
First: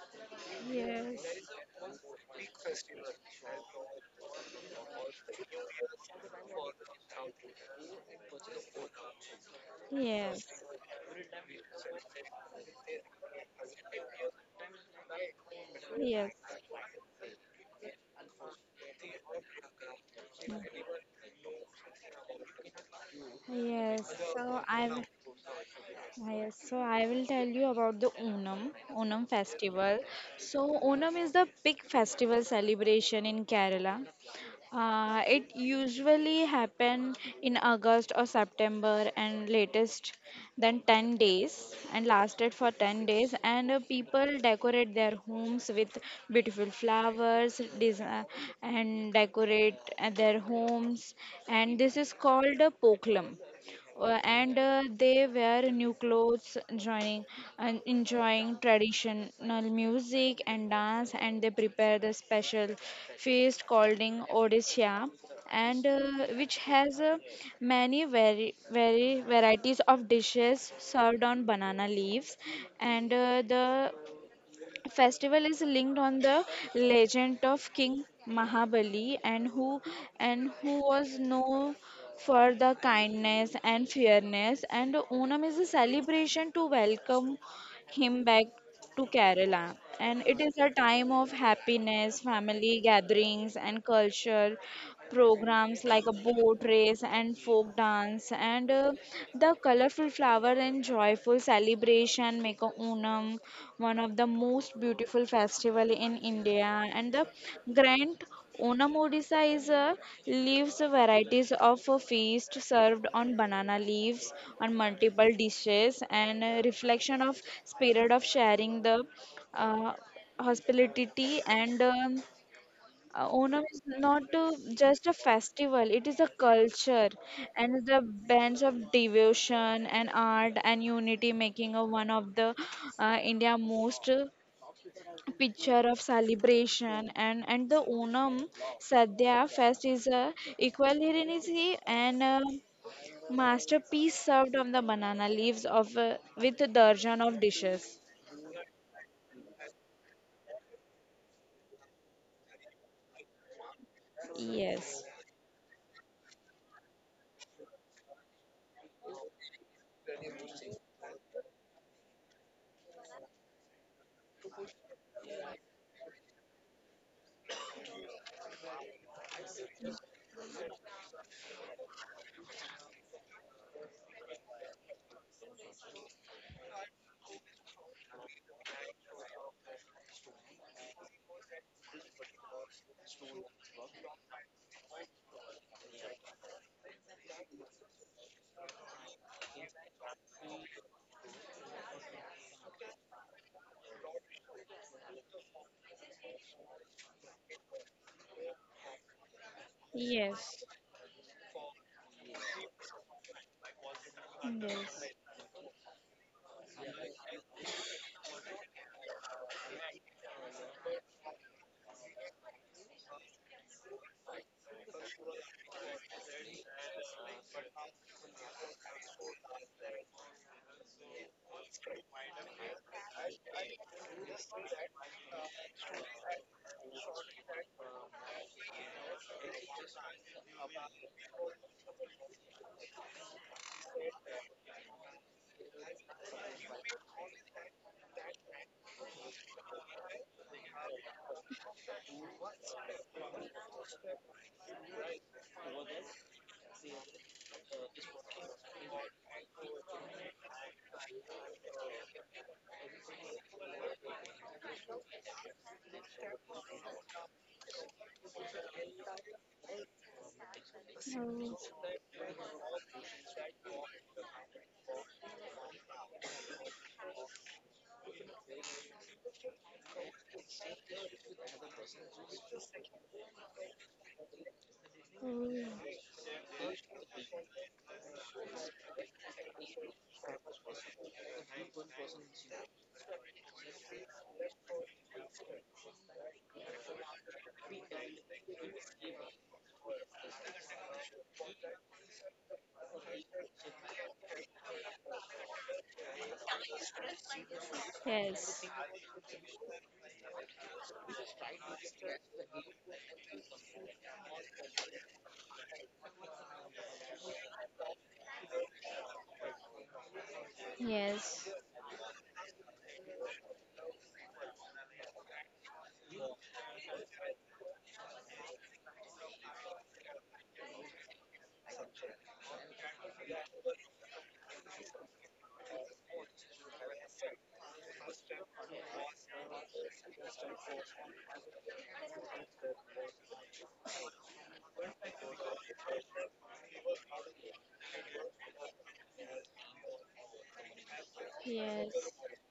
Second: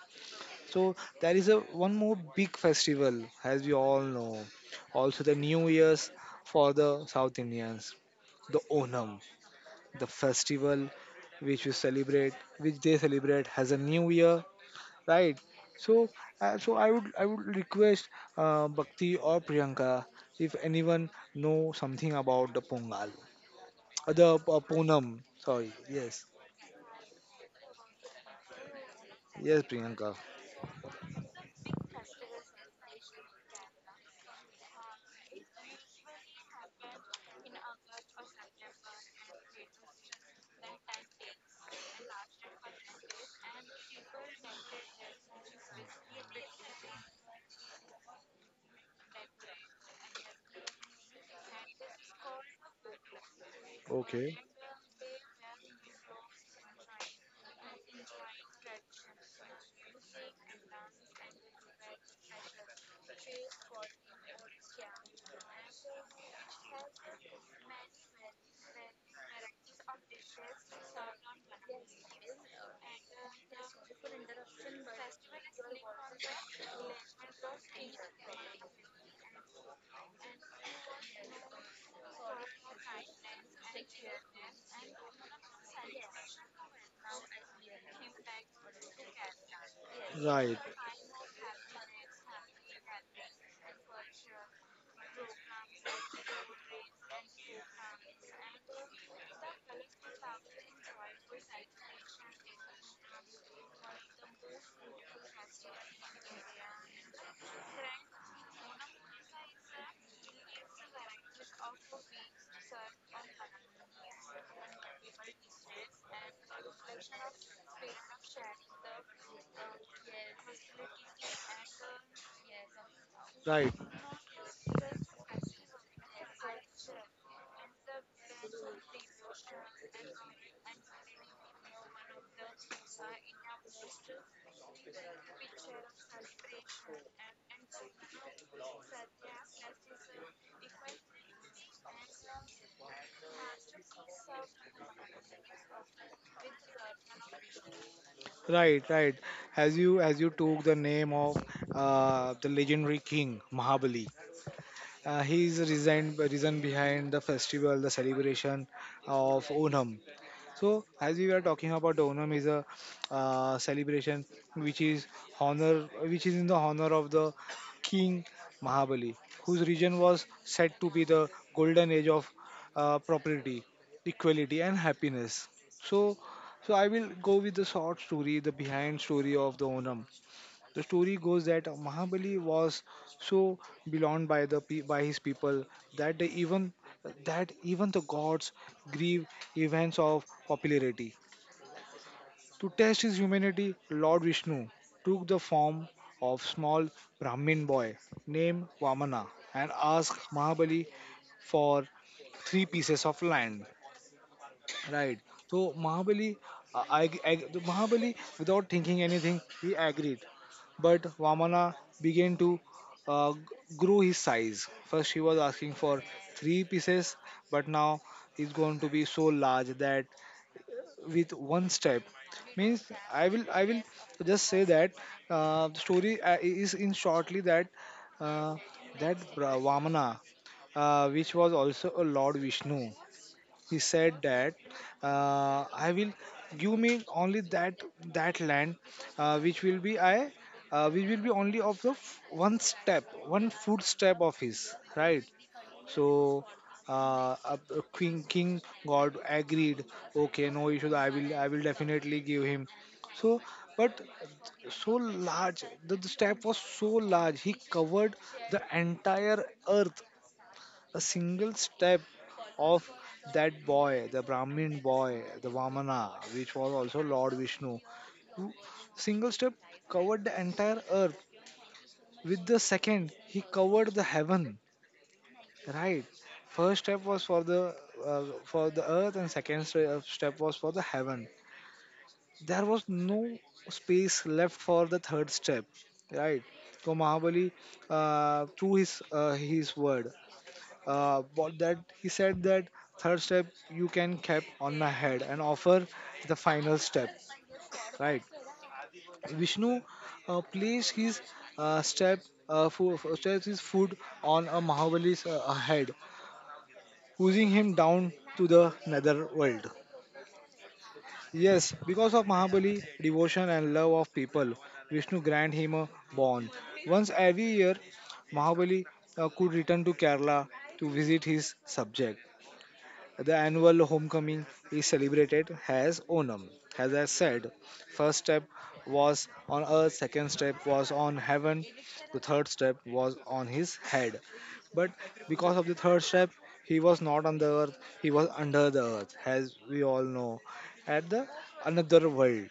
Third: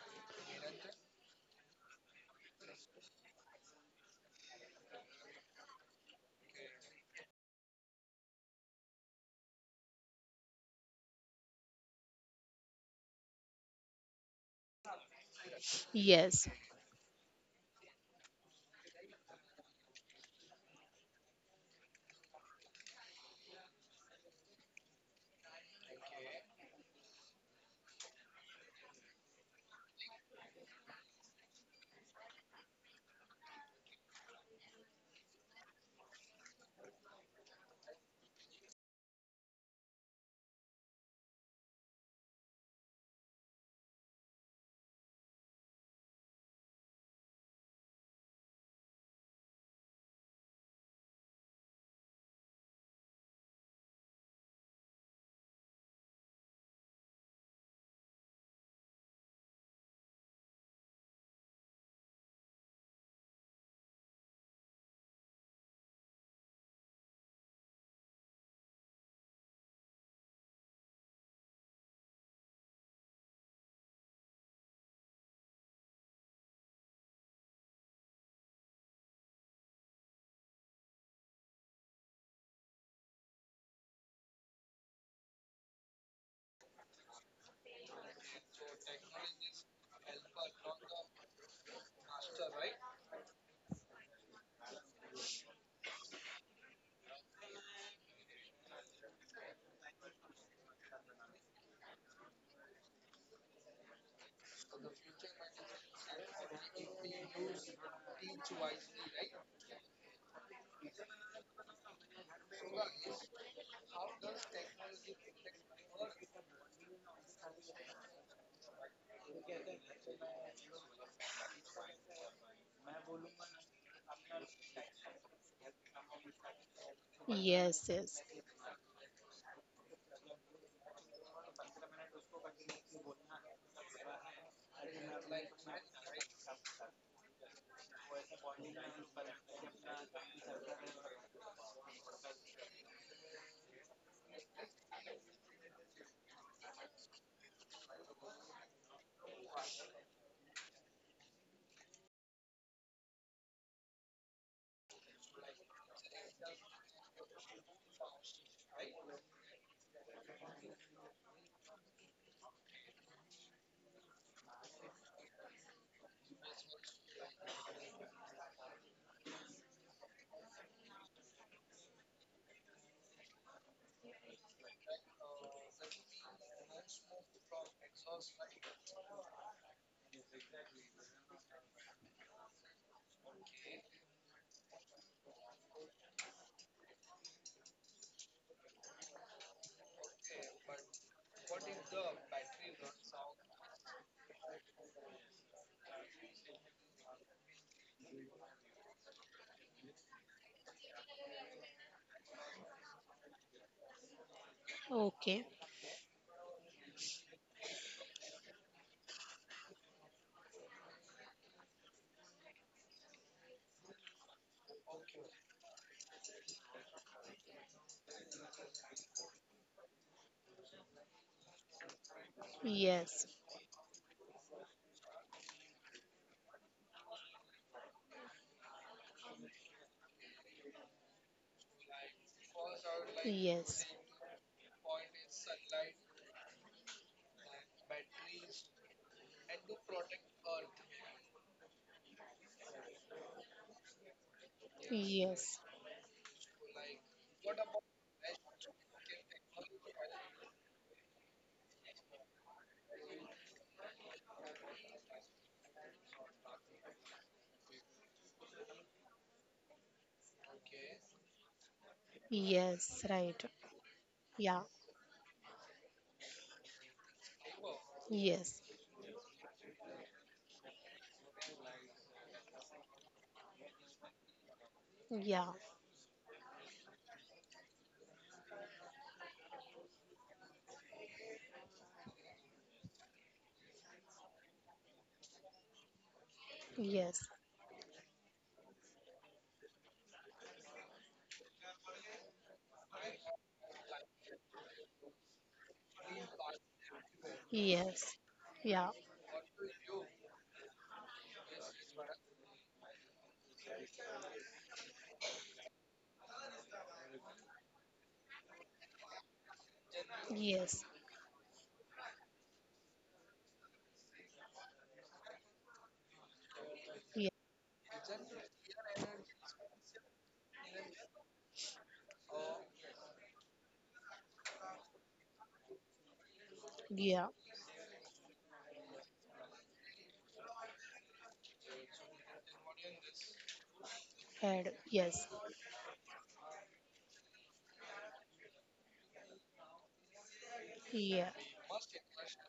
Speaker 1: so there is a one more big festival, as we all know. Also the New Year's for the South Indians, the Onam, the
Speaker 2: Yes. Yes.
Speaker 1: festival which we celebrate, which they celebrate as a New Year, right? So,
Speaker 3: Yes,
Speaker 1: uh, so I would I would request uh, Bhakti or Priyanka if anyone know something about the Pongal,
Speaker 2: Yes.
Speaker 1: uh, the uh,
Speaker 2: So I
Speaker 1: Ponam. Sorry, yes,
Speaker 2: Yes, so I will tell you about the Onam, Onam
Speaker 1: yes,
Speaker 2: festival.
Speaker 1: Priyanka.
Speaker 2: So Onam is the big festival celebration in Kerala. Uh, it usually happen in August or September and latest than ten days and lasted for ten days and uh, people decorate their homes with beautiful flowers desi- and decorate uh, their homes and this is called a poklam uh,
Speaker 1: Okay.
Speaker 2: and uh, they wear new clothes joining and enjoying traditional music and dance and they prepare the special feast called odisha and uh, which has uh, many very very varieties of dishes served on banana leaves and uh, the festival is linked on the legend of King Mahabali and who and who was known for the kindness and fairness and Onam is a celebration to welcome him back to Kerala and it
Speaker 1: Right,
Speaker 2: is a time of happiness family gatherings and culture programs like a boat race and folk dance and uh, the colorful flower and joyful celebration make a Onam one of the most beautiful festival in India and the grand Onam Odisha is a leaves varieties of a feast served on banana leaves on multiple dishes and a reflection of spirit of sharing the uh, hospitality and um, uh, Onam
Speaker 1: Right,
Speaker 2: is not uh, just a festival, it is a culture and is
Speaker 3: yes,
Speaker 2: a
Speaker 3: yes.
Speaker 2: bench of devotion and art and unity, making a one of the uh, India most uh, picture of celebration and and the Onam Sadhya fest is a equality and a masterpiece served on the banana leaves of uh, with a dozen of dishes.
Speaker 1: right, right. As you as you took the name of uh, the legendary king Mahabali,
Speaker 2: Yes,
Speaker 1: uh, he is reason reason behind the festival, the celebration of Onam. So, as we were talking about, the Onam is a uh, celebration which is honor, which is in the honor of the king Mahabali, whose region was said to be the golden age of uh, property, equality, and happiness. So, so I will go with the short story, the behind story of the Onam. The story goes that Mahabali was so beloved by the pe- by his people that they even that even the gods grieve events of popularity. To test his humanity, Lord Vishnu took the form of small Brahmin boy named Vamana and asked
Speaker 2: yes,
Speaker 1: Mahabali for three pieces of land.
Speaker 2: yes.
Speaker 1: Right.
Speaker 3: Okay.
Speaker 1: So Mahabali, uh, I, I, the Mahabali, without thinking anything, he agreed. But Vamana began to uh, g- grow his size. First, he was asking for three pieces, but now he's going to be so large that with one step means
Speaker 3: Yes,
Speaker 1: I will I will just say that uh, the story uh, is in shortly that uh, that Bra- Vamana, uh, which was also a Lord Vishnu, he
Speaker 3: yes,
Speaker 1: said that uh, I will give me only that that land uh, which will be i uh, which will be only of the f- one step one footstep of his, right.
Speaker 3: yes,
Speaker 1: So, uh, uh, king king god agreed, okay, no issue, i will i will definitely give him. So but so large the, the step was so large he covered the entire earth, a single
Speaker 2: Oh,
Speaker 1: step of
Speaker 3: yes. Right.
Speaker 1: that boy, the
Speaker 3: Yeah.
Speaker 1: Brahmin boy, the Vamana, which was also Lord Vishnu, who
Speaker 3: Yes.
Speaker 1: single step covered the entire earth. With the second, he covered the heaven.
Speaker 2: oh,
Speaker 3: Yeah.
Speaker 1: Right. First step was for the uh, for the earth, and second st- uh, step was for the heaven. There was no space left for the third step. Right. So
Speaker 3: Yes.
Speaker 1: Mahabali, uh, through his uh, his word, uh, what that he said that third step you can cap on my head and offer the final step,
Speaker 3: Yes.
Speaker 1: right.
Speaker 2: yes.
Speaker 3: Yeah.
Speaker 1: Vishnu uh, placed his uh, step uh, fo- fo- steps his foot on a Mahabali's uh, head, pushing him down to the nether world.
Speaker 3: Yes.
Speaker 2: Yes.
Speaker 1: Yes, because of Mahabali devotion and love of people, Vishnu grant him a bond. Once
Speaker 3: Yeah.
Speaker 1: every year Mahabali uh, could return to Kerala to visit his subject. The annual homecoming is celebrated as Onam. As I
Speaker 3: Yeah.
Speaker 1: said, first step was on earth, second step was on heaven, the third step was on his head.
Speaker 3: Head.
Speaker 1: But
Speaker 3: Yes.
Speaker 1: because of the third step, he was not on the earth, he was under the earth, as we all know, at the
Speaker 3: Yeah.
Speaker 1: another
Speaker 2: Yes.
Speaker 1: world.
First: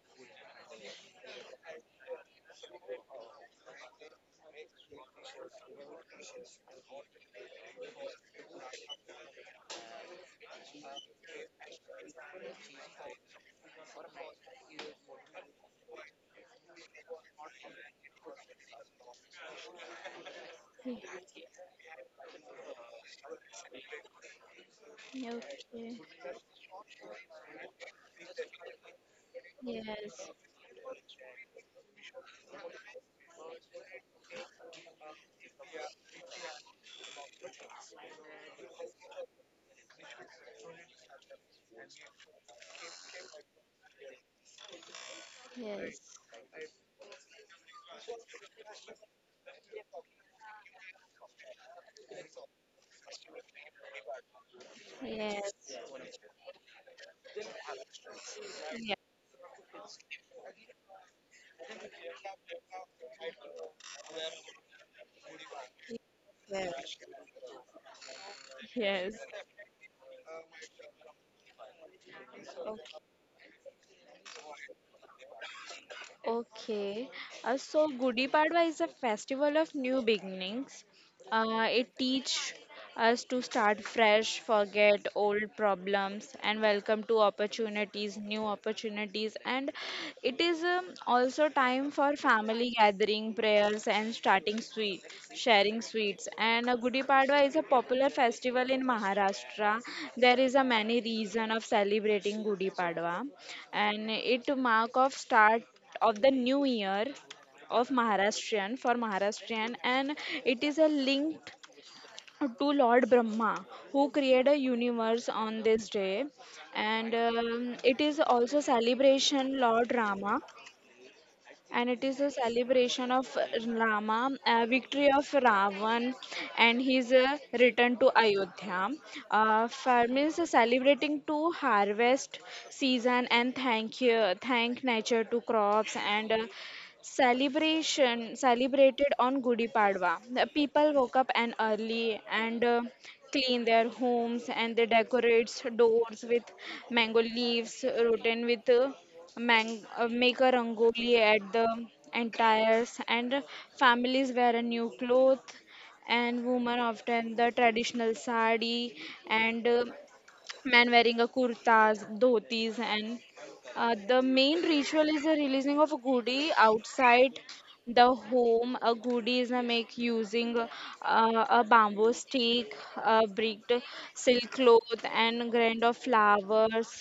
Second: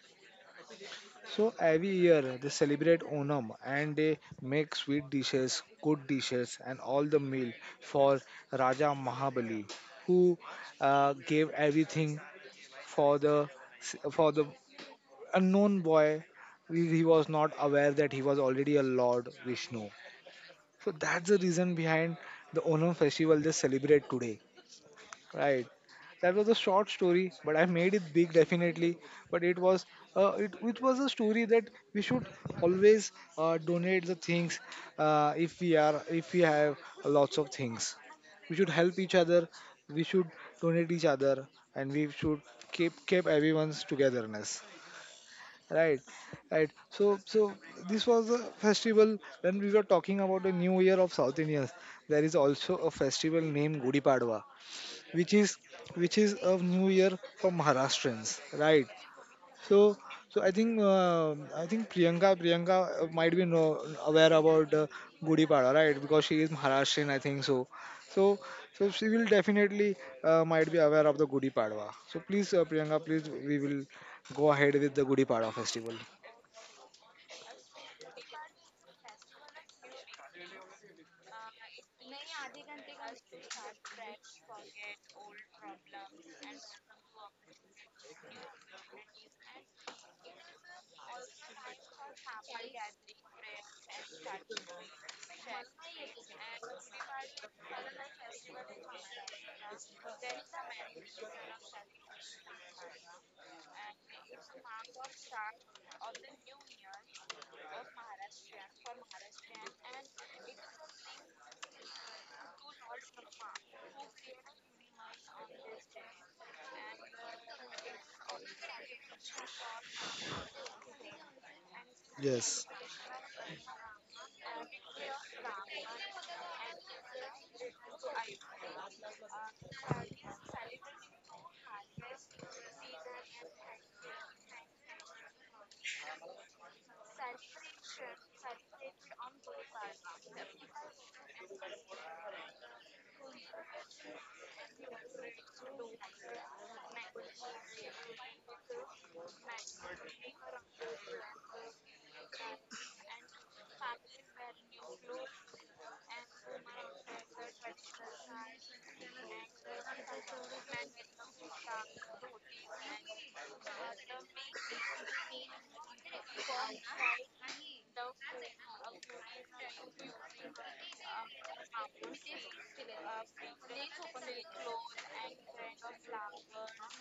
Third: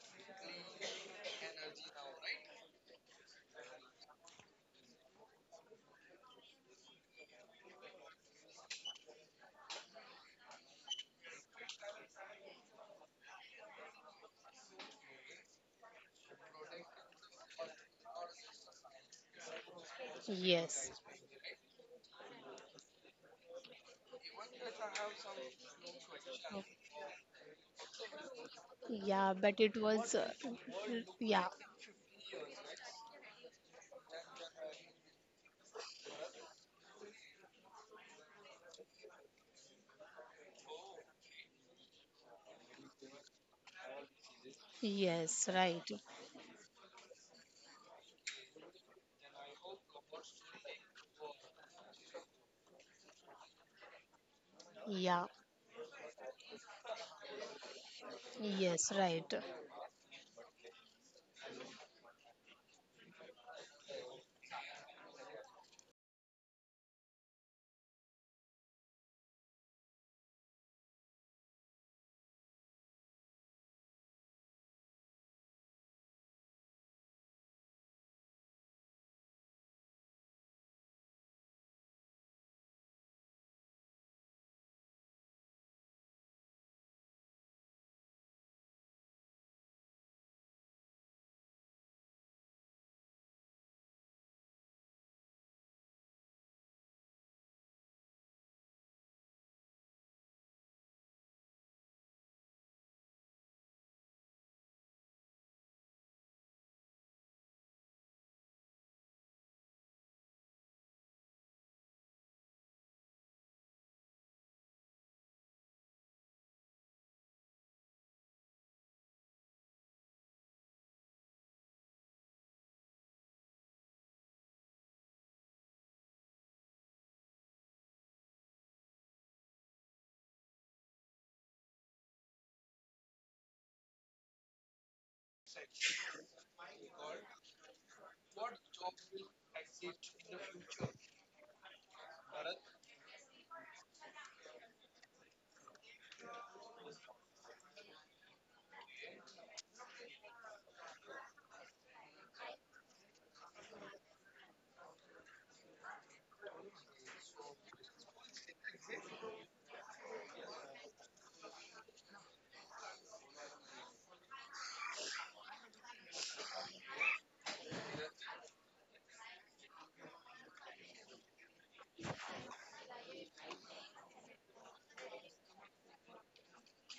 Speaker 1: So every year they celebrate Onam and they make sweet dishes, good dishes, and all the meal for Raja Mahabali, who uh, gave everything for the for the unknown boy. He he was not aware that he was already a Lord Vishnu.
Speaker 2: y-
Speaker 1: So
Speaker 3: Yes.
Speaker 2: Okay.
Speaker 1: that's the reason behind the Onam festival they celebrate today. Right.
Speaker 2: Yes.
Speaker 1: That was a short story, but I made it big definitely.
Speaker 3: Yeah,
Speaker 1: But it
Speaker 3: but it
Speaker 1: was
Speaker 3: was,
Speaker 2: Yes.
Speaker 1: uh,
Speaker 3: uh,
Speaker 1: it, it was a story
Speaker 3: yeah,
Speaker 1: that we should always uh, donate the things uh, if we are if we have lots of things. We should help each other. We should donate each other, and we should keep keep everyone's togetherness.
Speaker 3: yes, right.
Speaker 1: Right, right. So so this was a festival. When we were talking about the New Year of South Indians, there is also a festival named Gudi Padwa
Speaker 3: Yeah,
Speaker 1: which is
Speaker 2: Yes.
Speaker 1: which is a new year for Maharashtrians,
Speaker 3: yes,
Speaker 1: right?
Speaker 2: Yeah.
Speaker 3: right.
Speaker 1: So so I think uh, I think Priyanka Priyanka uh, might be know, aware about uh, Gudi Pada, right? Because she is Maharashtrian, I think so. So so she
Speaker 2: Yes.
Speaker 1: will definitely uh, might be aware of the Gudi Padwa. So please uh,
Speaker 2: Okay.
Speaker 1: Priyanka, please we will go ahead with the Gudi Padwa festival.
Speaker 2: Okay, uh, so Gudi Padwa is a festival of new beginnings. Uh, it teach us to start fresh, forget old problems, and welcome to opportunities, new opportunities. And it is um, also time for family gathering, prayers, and starting sweet, sharing sweets. And uh, Gudi Padwa is a popular festival in Maharashtra. There is a many reason of celebrating Gudi Padwa and it mark of start of the new year of Maharashtrian for Maharashtrian and it is a linked to Lord Brahma who created a universe on this day and um, it is also celebration Lord Rama and it is a
Speaker 1: Yes.
Speaker 2: celebration of Rama, uh, victory of Ravan, and his uh, return to Ayodhya. Uh, farmers are celebrating to harvest season and thank you, thank nature to crops and. Uh, celebration celebrated on Gudi Padwa. The people woke up and early and uh, clean their homes and they decorate doors with mango leaves, rotten with uh, mang- uh, make a rangoli at the entires and families wear a new cloth and women often the traditional sari and uh, men wearing a kurtas, dhotis, and uh, the main ritual is the releasing of a gudi outside the home. A gudi is uh, make using uh, a bamboo stick, a bricked silk cloth, and grain of flowers,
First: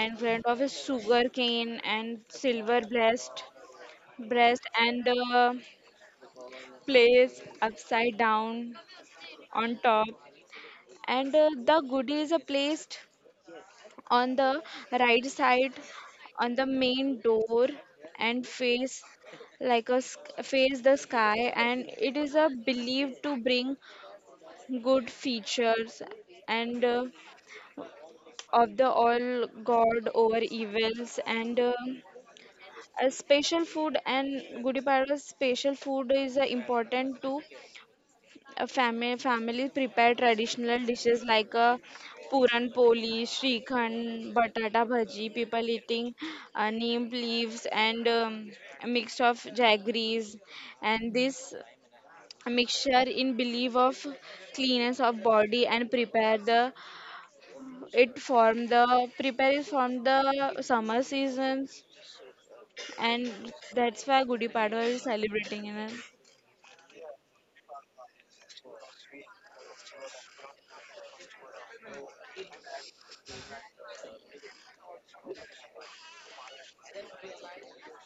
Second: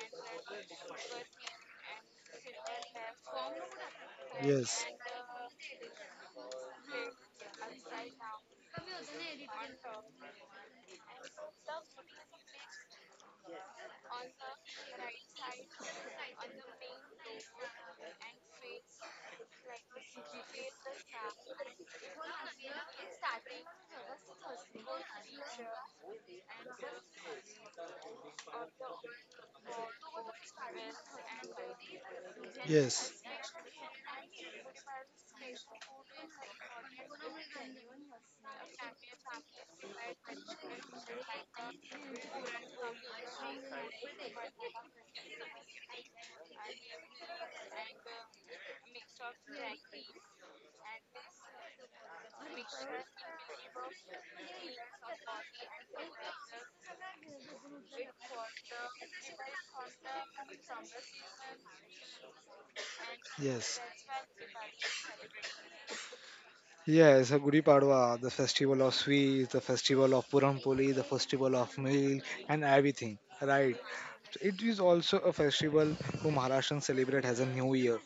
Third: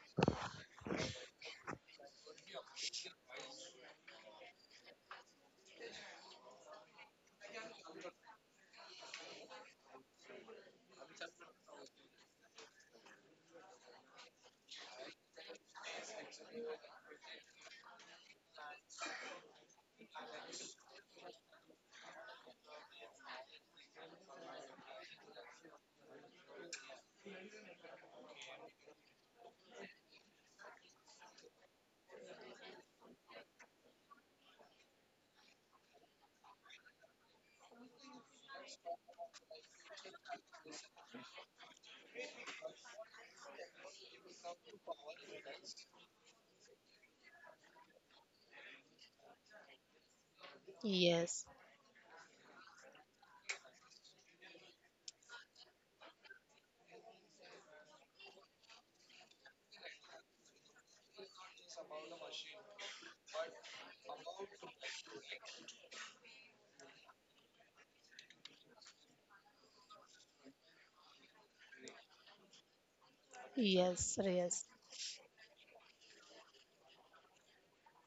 Speaker 2: and grain of a sugar cane, and silver breast, breast,
Speaker 1: Yes.
Speaker 2: and uh, place upside down on top and uh, the goodies are placed on the right side on the main door and face like a sk- face the sky and it is a believed to bring good features and uh, of the all god over evils and um a
Speaker 1: Yes.
Speaker 2: special food and gudi Padwa special food is uh, important to a family families prepare traditional dishes like a puran poli, shrikhand, batata bhaji. People eating uh, neem leaves and um, a mix of jaggeries, and
Speaker 3: Yes,
Speaker 2: this mixture in belief of cleanness of body and prepare the it from the prepare is from the summer seasons and
Speaker 1: Yes.
Speaker 2: that's why Gudi Padwa is celebrating in a,
Speaker 1: Yes, a Gudi Padwa, the festival of sweets, the festival of Puram Poli, the festival of milk, and everything. Right.
Speaker 3: yes,
Speaker 1: It
Speaker 3: yes.
Speaker 1: is also a festival who Maharashtrians celebrate as a new year.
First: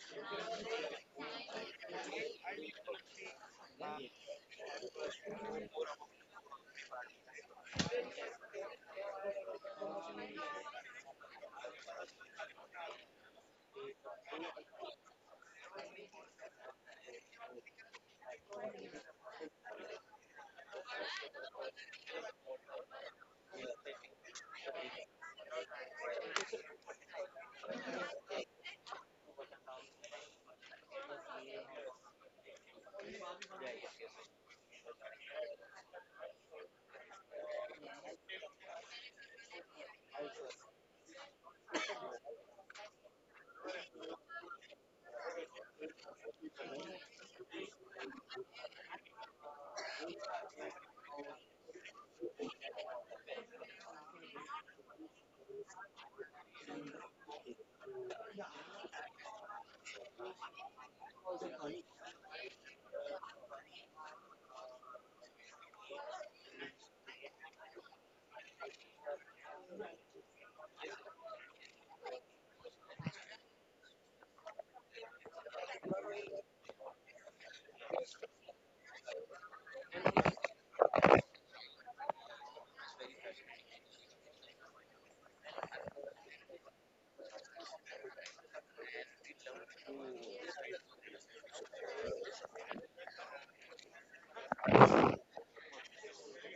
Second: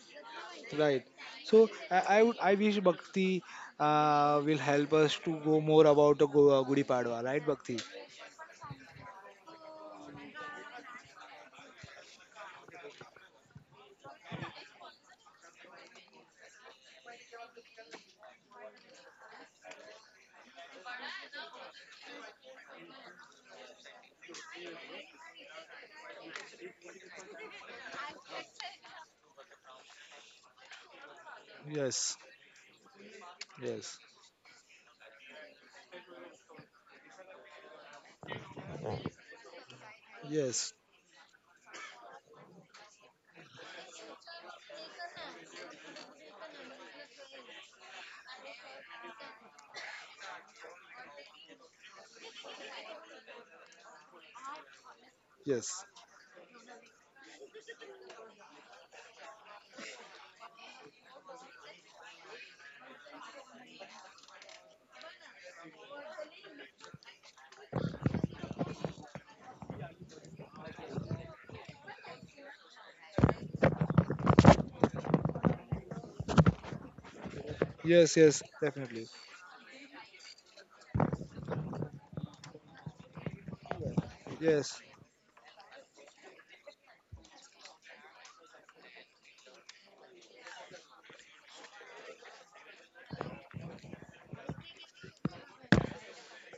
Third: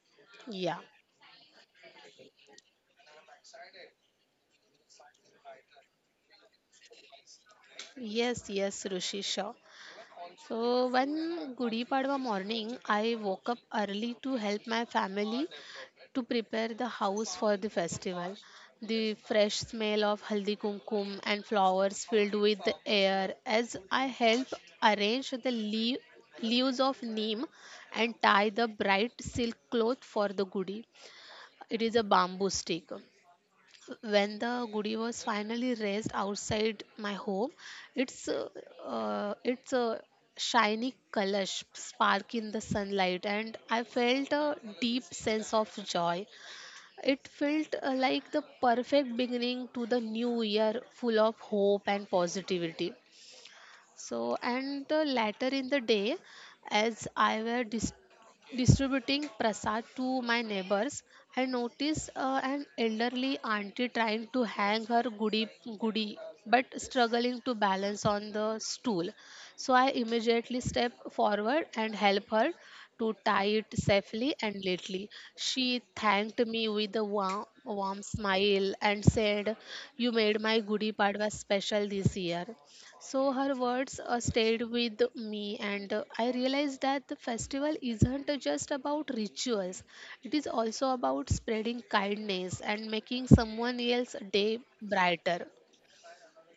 Speaker 3: Yeah,
Speaker 1: Right. So I, I would I wish Bhakti uh, will help us to go more about the Go- uh, Gudi Padwa. Right, Bhakti.
Speaker 3: yes, yes, Rishi, sure. So, one Gudi Padwa morning, I woke up early to help my family to prepare the house for the festival. The fresh smell of haldi kumkum and flowers filled with the air as I help arrange the lea- leaves of neem and tie the bright silk cloth for the gudi. It is a
Speaker 1: Yes.
Speaker 3: bamboo stick.
Speaker 1: Yes.
Speaker 3: When the gudi was finally raised outside my home, its uh, uh, its a
Speaker 1: Yes.
Speaker 3: shiny colors spark in the sunlight and I felt a deep sense of joy. It felt uh, like the perfect beginning to the new year, full of hope and positivity. So, and uh, later in the
Speaker 1: Yes.
Speaker 3: day, as I were dis- distributing prasad to my neighbors, I noticed uh, an elderly auntie trying to hang her goody goody but struggling to balance on the stool. So I immediately stepped forward and helped her to tie it safely and lightly. She thanked me with a warm, warm
Speaker 1: Yes. Yes.
Speaker 3: smile and
Speaker 1: Definitely.
Speaker 3: said, "You made my Gudi Padwa special this year." So her words uh, stayed
Speaker 1: Yes.
Speaker 3: with me, and uh, I realized that the festival isn't just about rituals, it is also about spreading kindness and making someone else's day brighter.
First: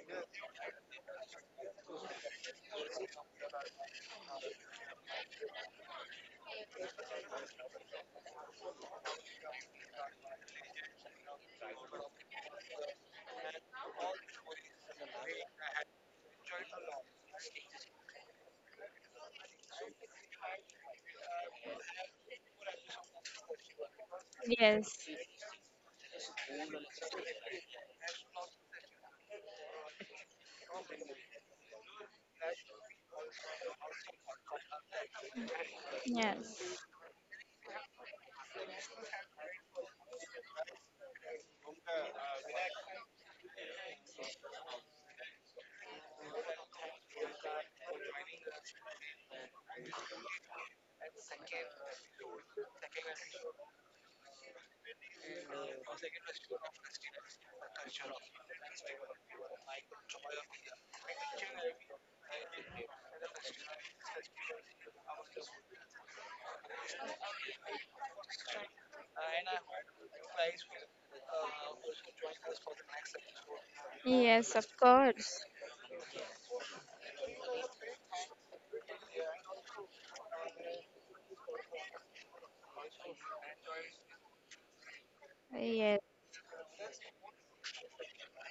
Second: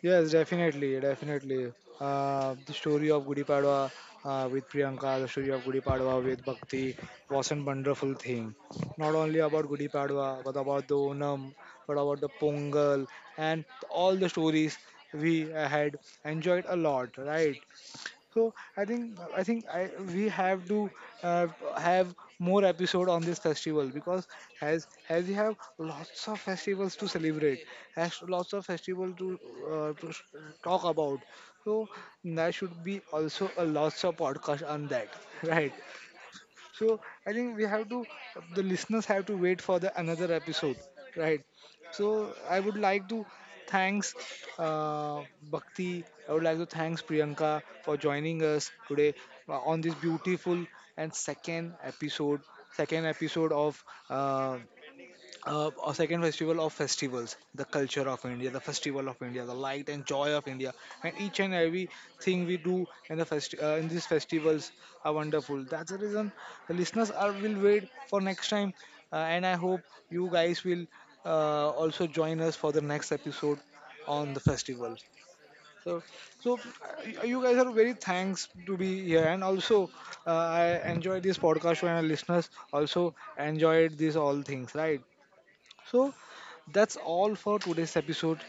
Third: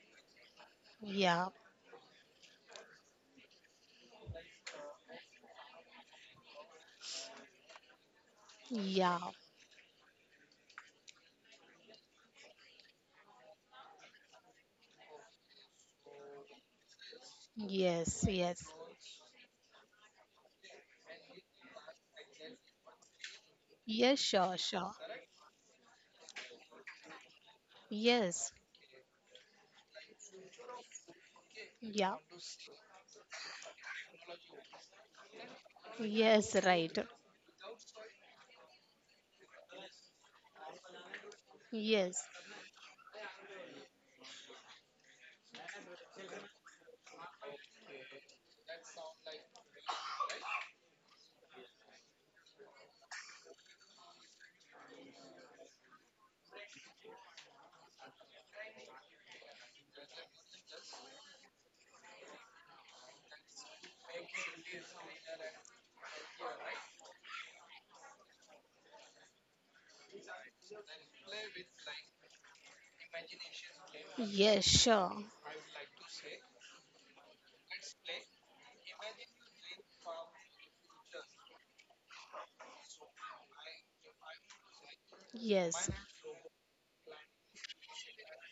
Speaker 1: Yes, definitely,
Speaker 3: Yeah,
Speaker 1: definitely. Uh, the story of Gudi Padwa uh, with Priyanka, the story of Gudi Padwa with Bhakti was a wonderful thing. Not
Speaker 3: yeah,
Speaker 1: only about Gudi Padwa, but about the Onam, but about the Pongal, and all the stories we had enjoyed a lot, right?
Speaker 3: yes,
Speaker 1: So
Speaker 3: yes,
Speaker 1: I think I think I, we have to uh, have more episode on this festival
Speaker 3: yes,
Speaker 1: because
Speaker 3: sure,
Speaker 1: as
Speaker 2: yes
Speaker 3: sure,
Speaker 1: as we have lots of festivals to celebrate, has
Speaker 3: yes,
Speaker 1: lots of festival to, uh, to s- talk about. So
Speaker 3: yeah,
Speaker 1: there should be also a lots of podcast on that, right?
Speaker 3: yes,
Speaker 2: yes
Speaker 3: right,
Speaker 1: So I think we have to, the listeners have to wait for the another episode, right?
Speaker 3: yes,
Speaker 1: So I would like to thanks uh, Bhakti. I would like to thanks Priyanka for joining us today uh, on this beautiful and second episode, second episode of. Uh, uh, a second festival of festivals, the culture of India, the festival of India, the light and joy of India, and each and every thing we do in the fest uh, in these festivals are wonderful. That's the reason the listeners are will wait for next time, uh, and I hope you guys will uh, also join us for the next episode on the
Speaker 2: yes
Speaker 3: yes,
Speaker 2: of
Speaker 1: festival.
Speaker 3: sure,
Speaker 2: course
Speaker 1: So so uh, you guys are very thanks to be here, and also uh, I enjoyed this podcast show and our listeners also enjoyed these all things, right?
Speaker 3: yes,
Speaker 2: yes.
Speaker 1: So that's all for today's episode,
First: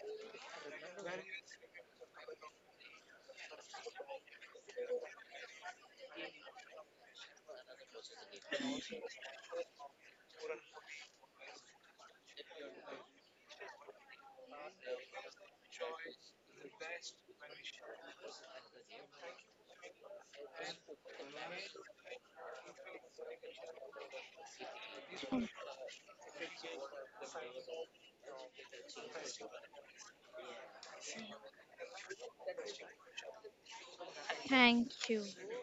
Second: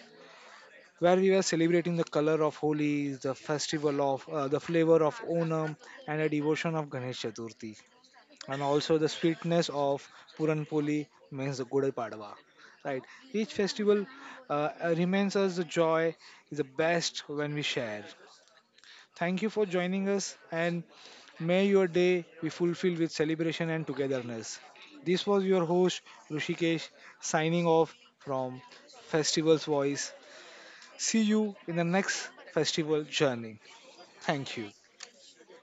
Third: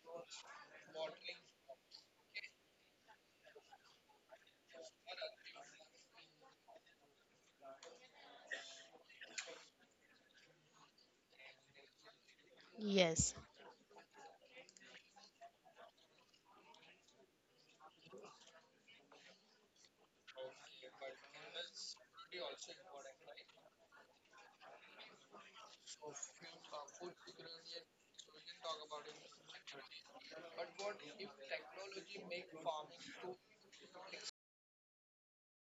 Speaker 1: where we were celebrating the color of Holi, the festival of uh, the flavor of Onam, and the devotion of Ganesh Chaturthi, and also the sweetness of Puran Poli means the Gudai Padwa. Right.
Speaker 3: yes.
Speaker 1: Each festival uh, uh, remains us the joy is the best when we share. Thank you for joining us, and may your day be fulfilled with celebration and togetherness. This was your host Rushikesh, signing off from Festival's Voice. See you in the next festival journey. Thank you.
Speaker 2: Thank you